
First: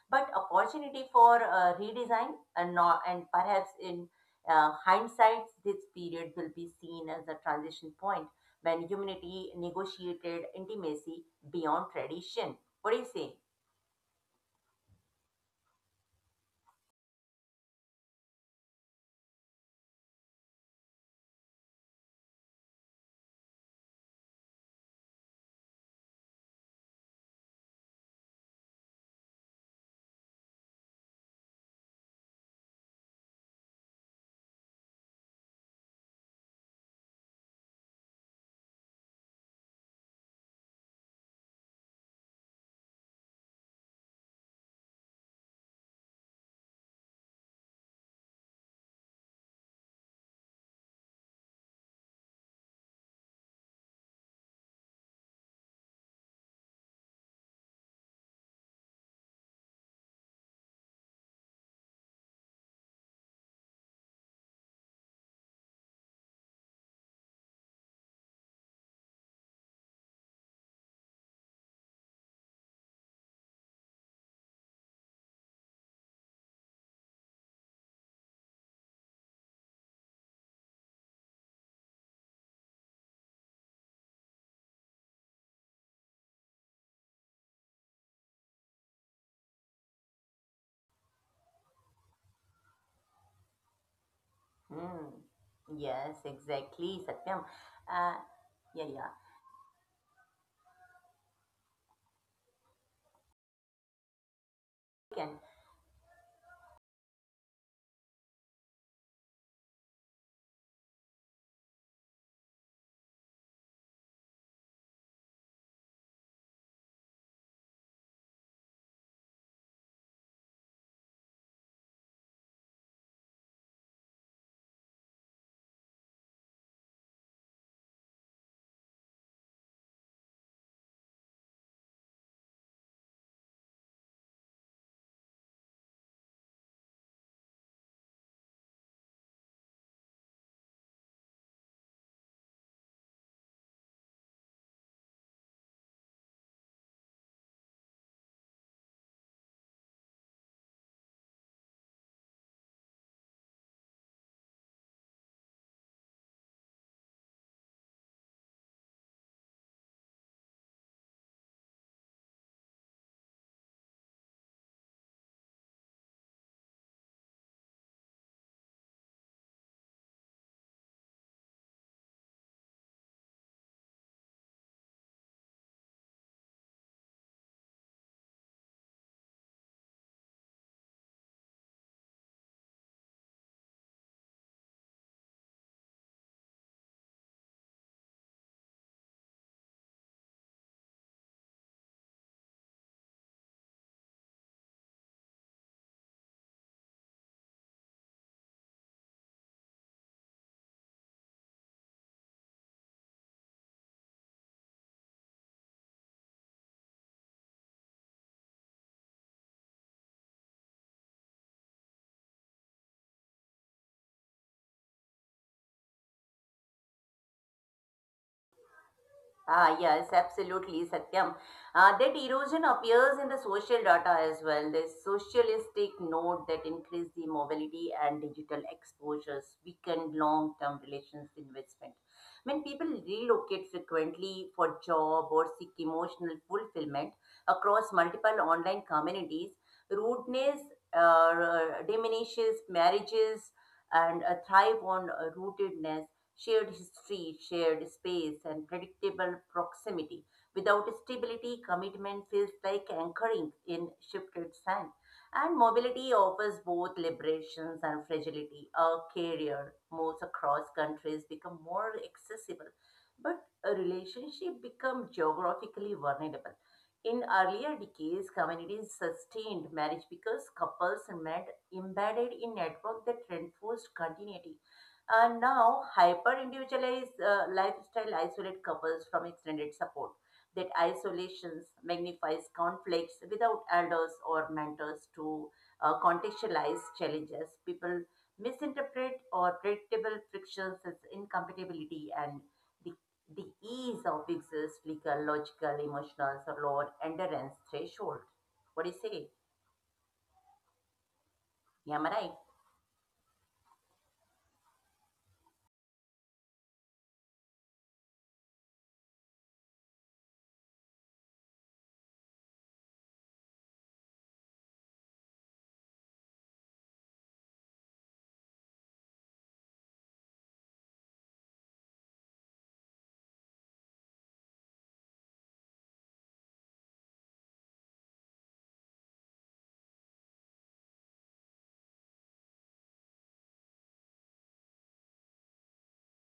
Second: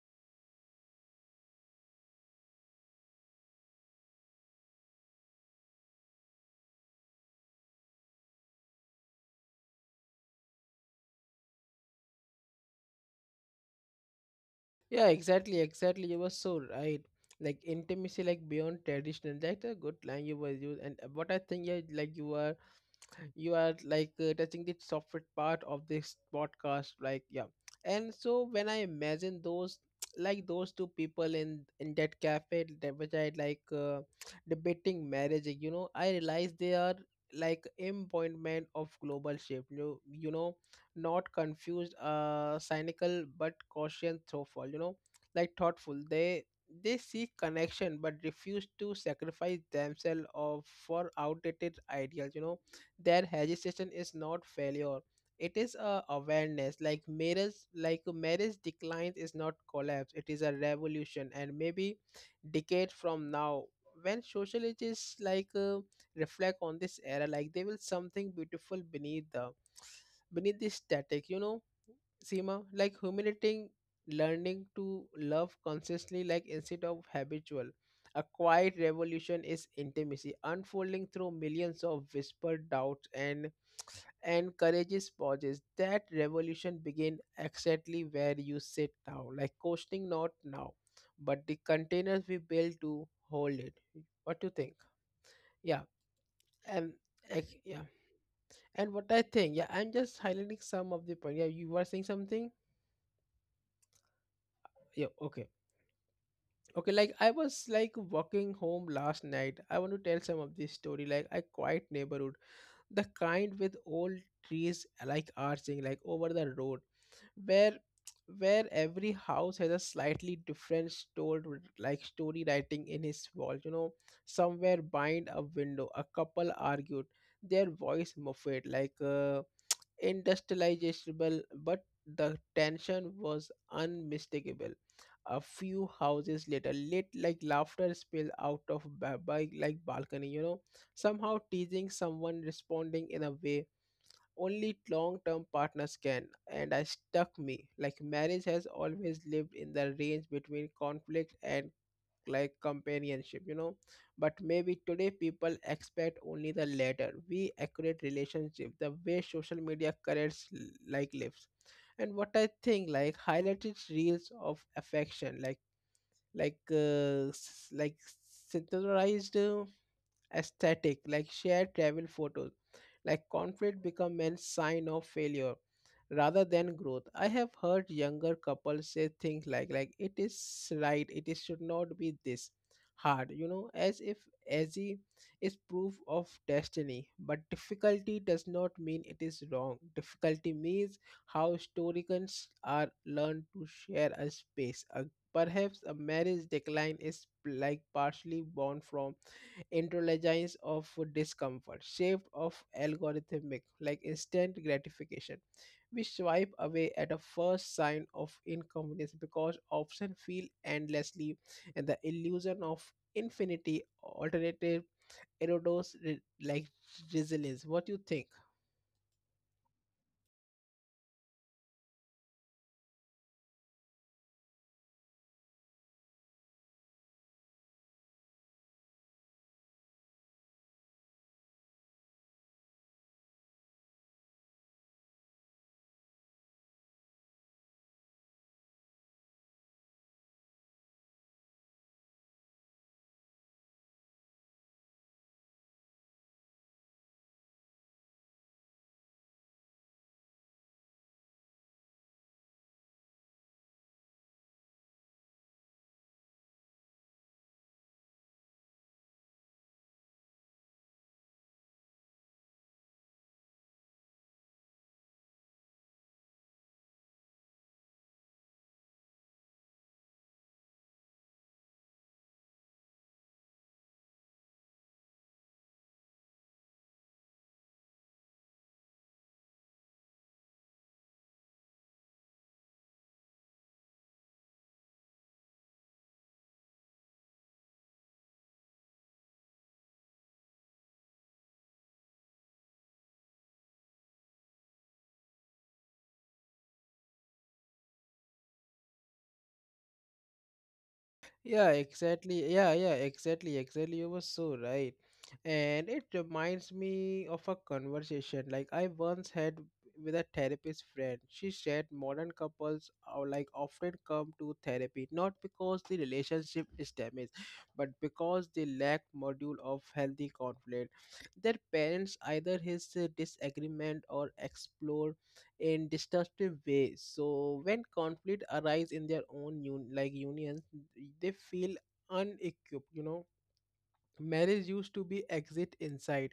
Speaker 2: but opportunity for redesign, and, not, and perhaps in hindsight, this period will be seen as a transition point when humanity negotiated intimacy beyond tradition. What do you say?
Speaker 1: Yeah, exactly, exactly. You were so right. Like intimacy, like beyond traditional. That's a good line you were used. And what I think, yeah, like you were you are touching the software part of this podcast, like, yeah. And so when I imagine those like those two people in that cafe, that which I debating marriage, you know, I realize they are like embodiment of global shift, you know, not confused, cynical but cautious, thoughtful, you know, like thoughtful. They seek connection but refuse to sacrifice themselves of for outdated ideals, you know. Their hesitation is not failure, it is a awareness. Like marriage decline is not collapse, it is a revolution. And maybe decade from now, when sociologists reflect on this era, like, they will something beautiful beneath the beneath this static, you know. Seema, like humiliating, learning to love consciously, like instead of habitual. A quiet revolution is intimacy, unfolding through millions of whispered doubts and courageous pauses. That revolution begin exactly where you sit now, like coasting not now, but the containers we build to hold it. What do you think?
Speaker 2: Hmm.
Speaker 1: Yeah,
Speaker 2: Yes,
Speaker 1: and
Speaker 2: exactly, Satyam.
Speaker 1: ec- yeah,
Speaker 2: Uh, yeah, yeah.
Speaker 1: what I think. Yeah, I'm just highlighting some of the point. Yeah, you were saying something. Yeah,
Speaker 2: Can.
Speaker 1: okay. Okay, like I was like walking home last night. I want to tell some of this story. Like a quiet neighborhood, the kind with old trees like arching like over the road, where every house has a slightly different story, like story writing in his wall. You know, somewhere behind a window, a couple argued, their voice muffled like. Industrializable, but the tension was unmistakable. A few houses later, lit like laughter spilled out of ba- by like balcony. You know, somehow teasing, someone responding in a way only long-term partners can. And I stuck me like marriage has always lived in the range between conflict and like companionship, you know. But maybe today people expect only the latter. We accurate relationship the way social media creates lives. And what I think, like, highlighted reels of affection, like like uh, s- like synthesized aesthetic, like shared travel photos, like conflict become a sign of failure rather than growth. I have heard younger couples say things like it is right, it is should not be this hard, you know, as if easy is proof of destiny. But difficulty does not mean it is wrong. Difficulty means how historians are learned to share a space. A, perhaps a marriage decline is like partially born from intelligence of discomfort, shift of algorithmic, like instant gratification. We swipe away at a first sign of inconvenience because options feel endlessly, and the illusion of infinity alternative erodes resilience. What do you think?
Speaker 2: Ah, yes, absolutely, Satyam. That erosion appears in the social data as well. The socialistic note that increased the mobility and digital exposures weakened long-term relations investment. When people relocate frequently for job or seek emotional fulfillment across multiple online communities, rudeness uh, diminishes marriages and thrive on rootedness shared history, shared space, and predictable proximity. Without stability, commitment feels like anchoring in shifted sand. And mobility offers both liberations and fragility. A career moves across countries become more accessible, but a relationship become geographically vulnerable. In earlier decades, communities sustained marriage because couples met embedded in network that reinforced continuity. And now, hyper-individualized lifestyle isolate couples from extended support. That isolation magnifies conflicts without elders or mentors to contextualize challenges. People misinterpret or predictable frictions as incompatibility, and the, the ease of exists legal, logical, emotional, or lower endurance threshold. What do you say?
Speaker 1: Yeah,
Speaker 2: Yeah, am I right?
Speaker 1: exactly. Yeah, yeah, exactly, exactly. You were so right. And it reminds me of a conversation like I once had with a therapist friend. She said modern couples are like often come to therapy not because the relationship is damaged, but because they lack module of healthy conflict. Their parents either his disagreement or explore in destructive ways. So when conflict arise in their own unions, they feel unequipped. You know, marriage used to be exit inside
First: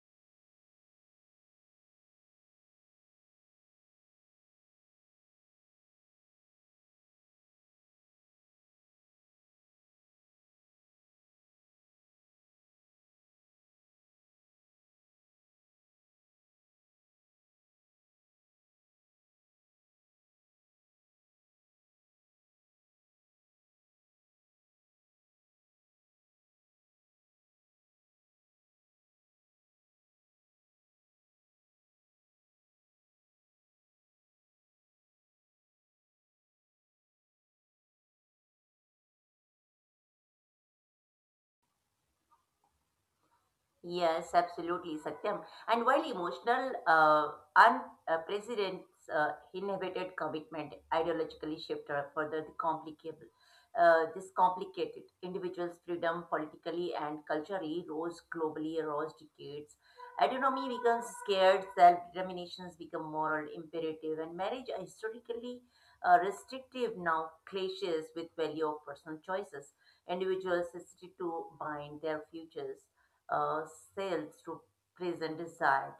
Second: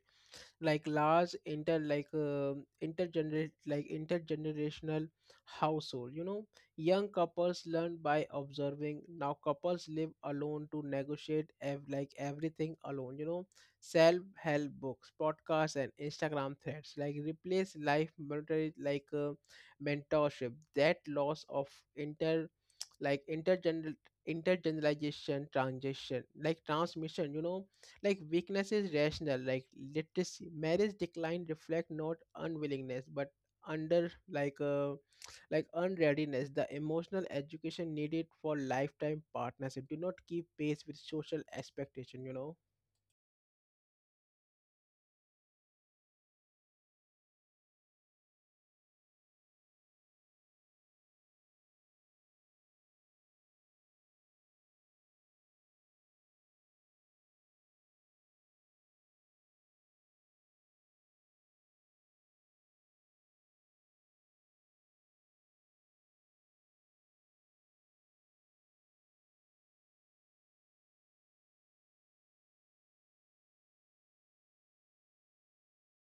Speaker 1: like large inter like intergenerate like intergenerational household, you know. Young couples learn by observing. Now couples live alone to negotiate everything alone, you know. Self help books, podcasts, and Instagram threads like replace life mentor, mentorship. That loss of like intergeneralization transition like transmission, you know, like weakness is rational like literacy. Marriage decline reflect not unwillingness but under like unreadiness. The emotional education needed for lifetime partnership do not keep pace with social expectation, you know.
Speaker 2: Yes, absolutely, Satyam. And while emotional, unprecedented uh, inhibited commitment ideologically shift or further the complicable, this complicated individuals' freedom politically and culturally rose globally, rose decades. Autonomy becomes scared, self-determinations become moral imperative, and marriage are historically restrictive now clashes with value of personal choices. Individuals hesitate to bind their futures uh, cells to present desire.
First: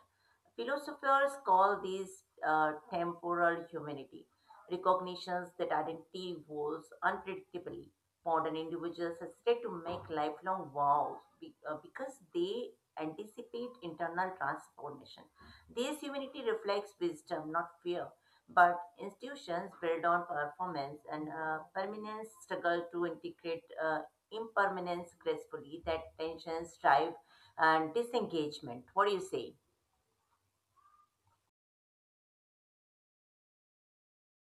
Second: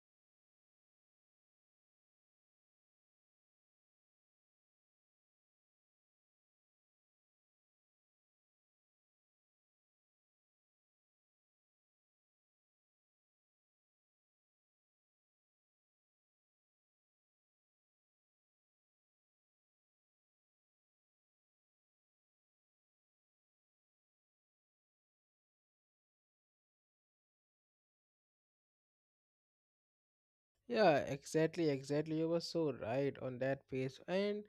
Speaker 2: Philosophers call these temporal humanity, recognitions that identity evolves unpredictably. Modern individuals hesitate to make lifelong vows because they anticipate internal transformation. This humanity reflects wisdom, not fear. But institutions built on performance and permanence struggle to integrate impermanence gracefully. That tensions drive and disengagement. What do you say?
Speaker 1: Yeah, exactly, exactly. You were so right on that page. And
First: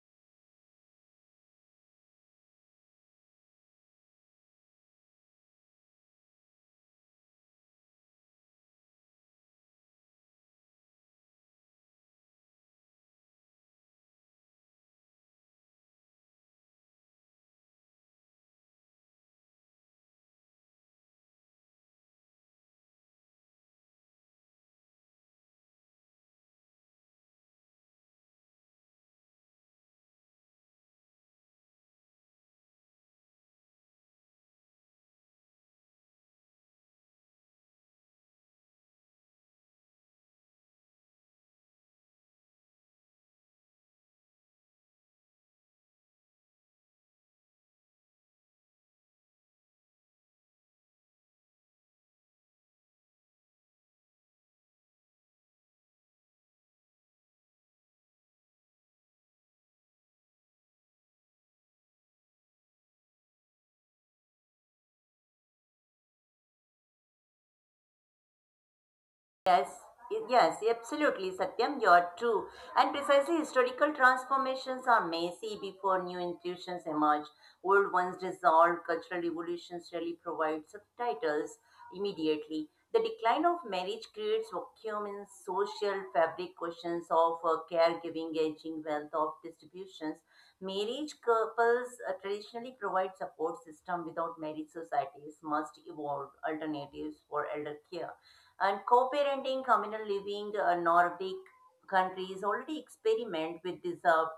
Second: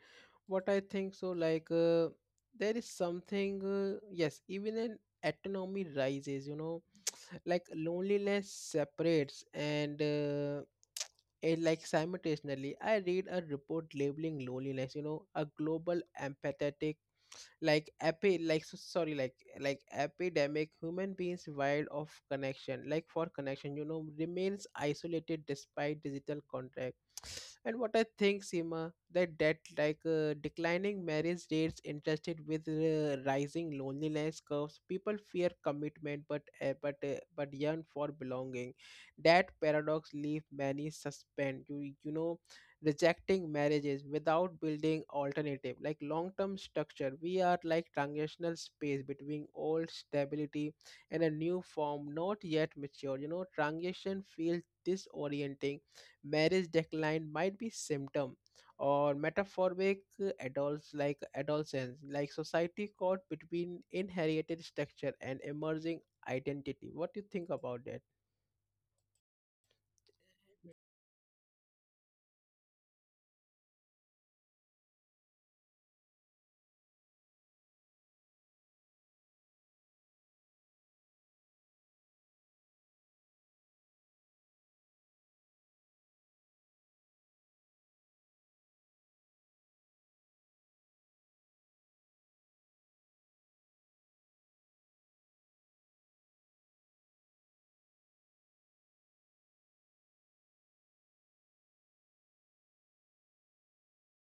Speaker 1: what I think so, like, there is something, yes, even an autonomy rises, you know, like loneliness separates and it like simultaneously. I read a report labeling loneliness, you know, a global empathetic like epi like so- sorry like epidemic. Human beings wild of connection like for connection, you know, remains isolated despite digital contact. And what I think, Sima, that declining marriage rates interested with rising loneliness curves. People fear commitment, but yearn for belonging. That paradox leave many suspend, you know, rejecting marriages without building alternative like long term structure. We are like transitional space between old stability and a new form not yet mature, you know. Transition feels disorienting. Marriage decline might be symptom or metaphoric, adults like adolescence, like society caught between inherited structure and emerging identity. What do you think about that?
Speaker 2: Yes, yes, absolutely, Satyam, you're true. And precisely historical transformations are messy before new intuitions emerge. Old ones dissolve, cultural evolutions really provide subtitles immediately. The decline of marriage creates vacuum in social fabric questions of caregiving, aging, wealth of distributions. Marriage couples traditionally provide support system without marriage societies must evolve alternatives for elder care and co-parenting, communal living, Nordic countries already experiment with deserved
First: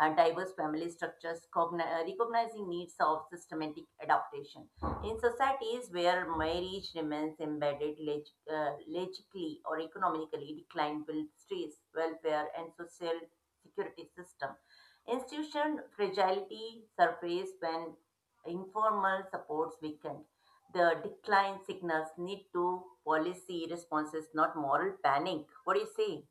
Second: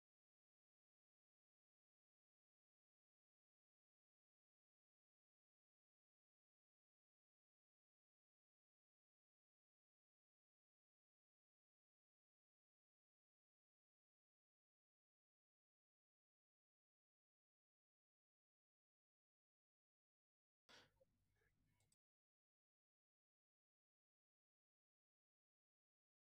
Speaker 2: and diverse family structures, recognizing needs of systematic adaptation. In societies where marriage remains embedded logically or economically, decline will stress, welfare, and social security system. Institution fragility surface when informal supports weakened. The decline signals need to policy responses, not moral panic. What do you say?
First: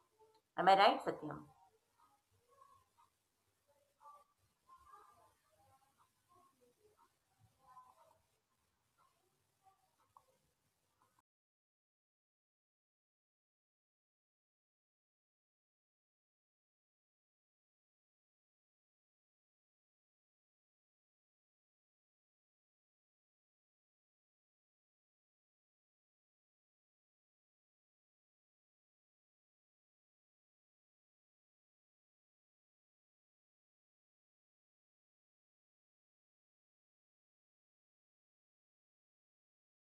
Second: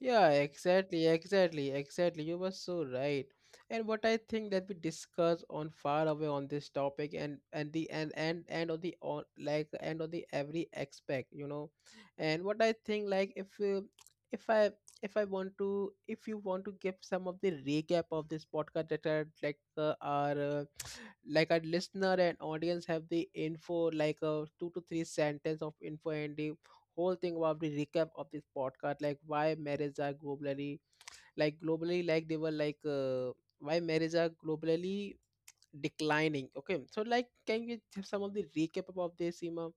Speaker 1: Yeah,
Speaker 2: Am I right,
Speaker 1: exactly,
Speaker 2: Satyam?
Speaker 1: exactly, exactly. You were so right. And what I think that we discuss on far away on this topic, and on the on like and on the every aspect, you know. And what I think, like, if I if I want to, if you want to give some of the recap of this podcast, that are like a listener and audience have the info like a two to three sentence of info and the whole thing about the recap of this podcast, like why marriage are globally like they were like why marriage are globally declining. Okay, so like can you give some of the recap about this, Seema,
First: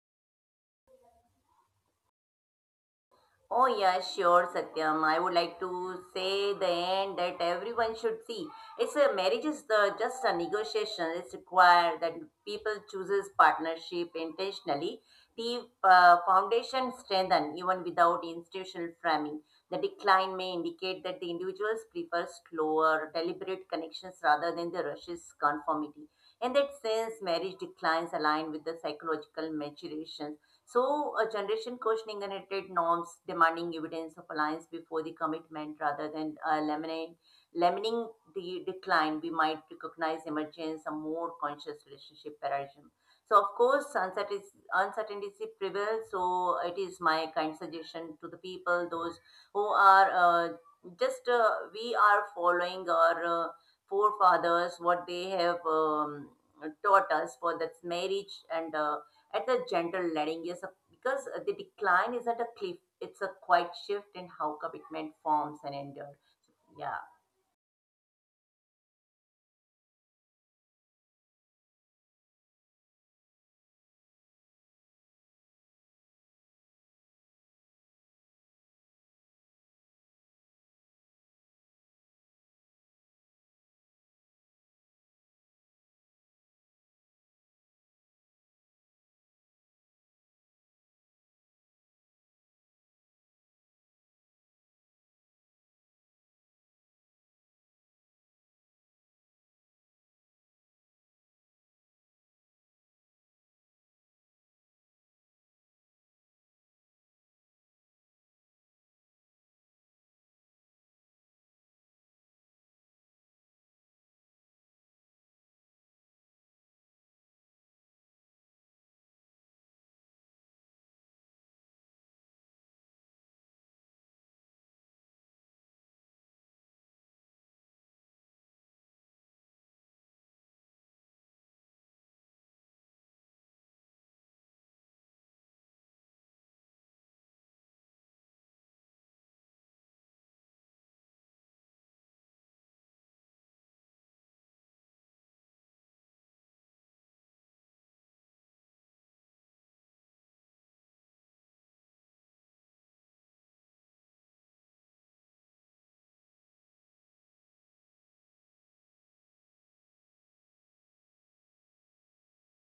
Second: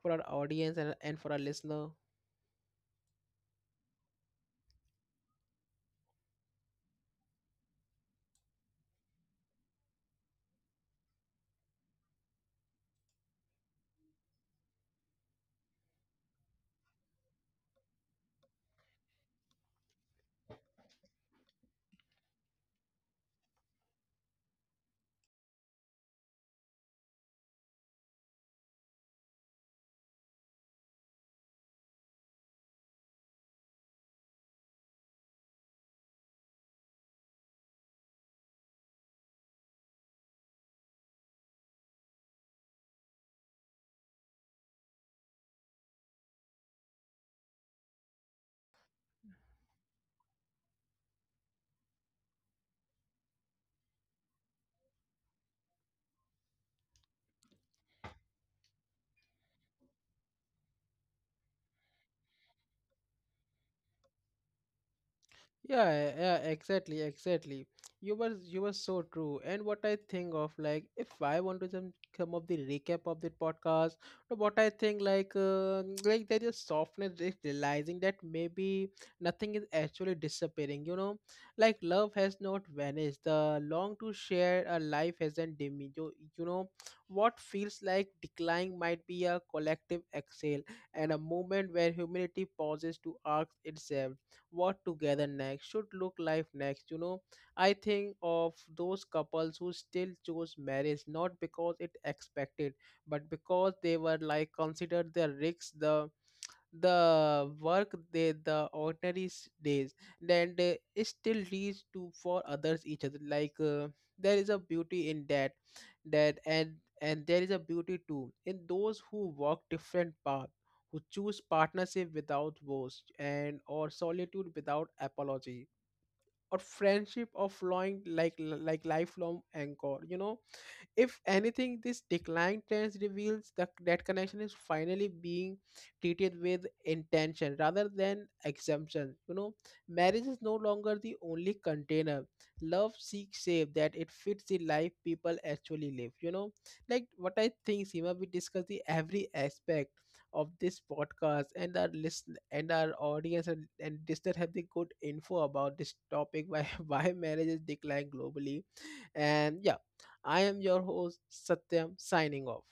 Speaker 1: for our audience and for our listener?
Speaker 2: Oh, yeah, sure, Satyam. I would like to say the end that everyone should see. It's a marriage is the just a negotiation. It's required that people chooses partnership intentionally. The foundation strengthen even without institutional framing. The decline may indicate that the individuals prefer slower, deliberate connections rather than the rushes conformity. In that sense, marriage declines align with the psychological maturation, so a generation questioning inherited norms, demanding evidence of alliance before the commitment rather than lamining the decline, we might recognize emergence, a more conscious relationship paradigm. So, of course, uncertainty prevails. So, it is my kind suggestion to the people, those who are just we are following our forefathers, what they have taught us for that marriage and at a gentle letting. Yes, because the decline isn't a cliff, it's a quiet shift in how commitment forms and
Speaker 1: Yeah,
Speaker 2: endures.
Speaker 1: yeah, exactly,
Speaker 2: Yeah.
Speaker 1: exactly. You were so true. And what I think of, like, if I want to some come up the recap of the podcast, so what I think like like there is softness is realizing that maybe nothing is actually disappearing. You know, like love has not vanished. The long to share a life hasn't diminished. You know, what feels like decline might be a collective exhale, and a moment where humanity pauses to ask itself what together next should look like next, you know. I think of those couples who still chose marriage not because it expected, but because they were like considered the risks, the work they, the ordinary days, then it still leads to for others each other, there is a beauty in that. That and and there is a beauty too in those who walk different paths, who choose partnership without vows, and or solitude without apology, or friendship of flowing like lifelong anchor, you know. If anything, this decline trends reveals that connection is finally being treated with intention rather than exemption. You know, marriage is no longer the only container. Love seeks shape that it fits the life people actually live. You know, like what I think, Seema, we discussed the every aspect of this podcast, and our listen and our audience and listener have the good info about this topic, why why marriage is declining globally. And yeah, I am your host, Satyam, signing off.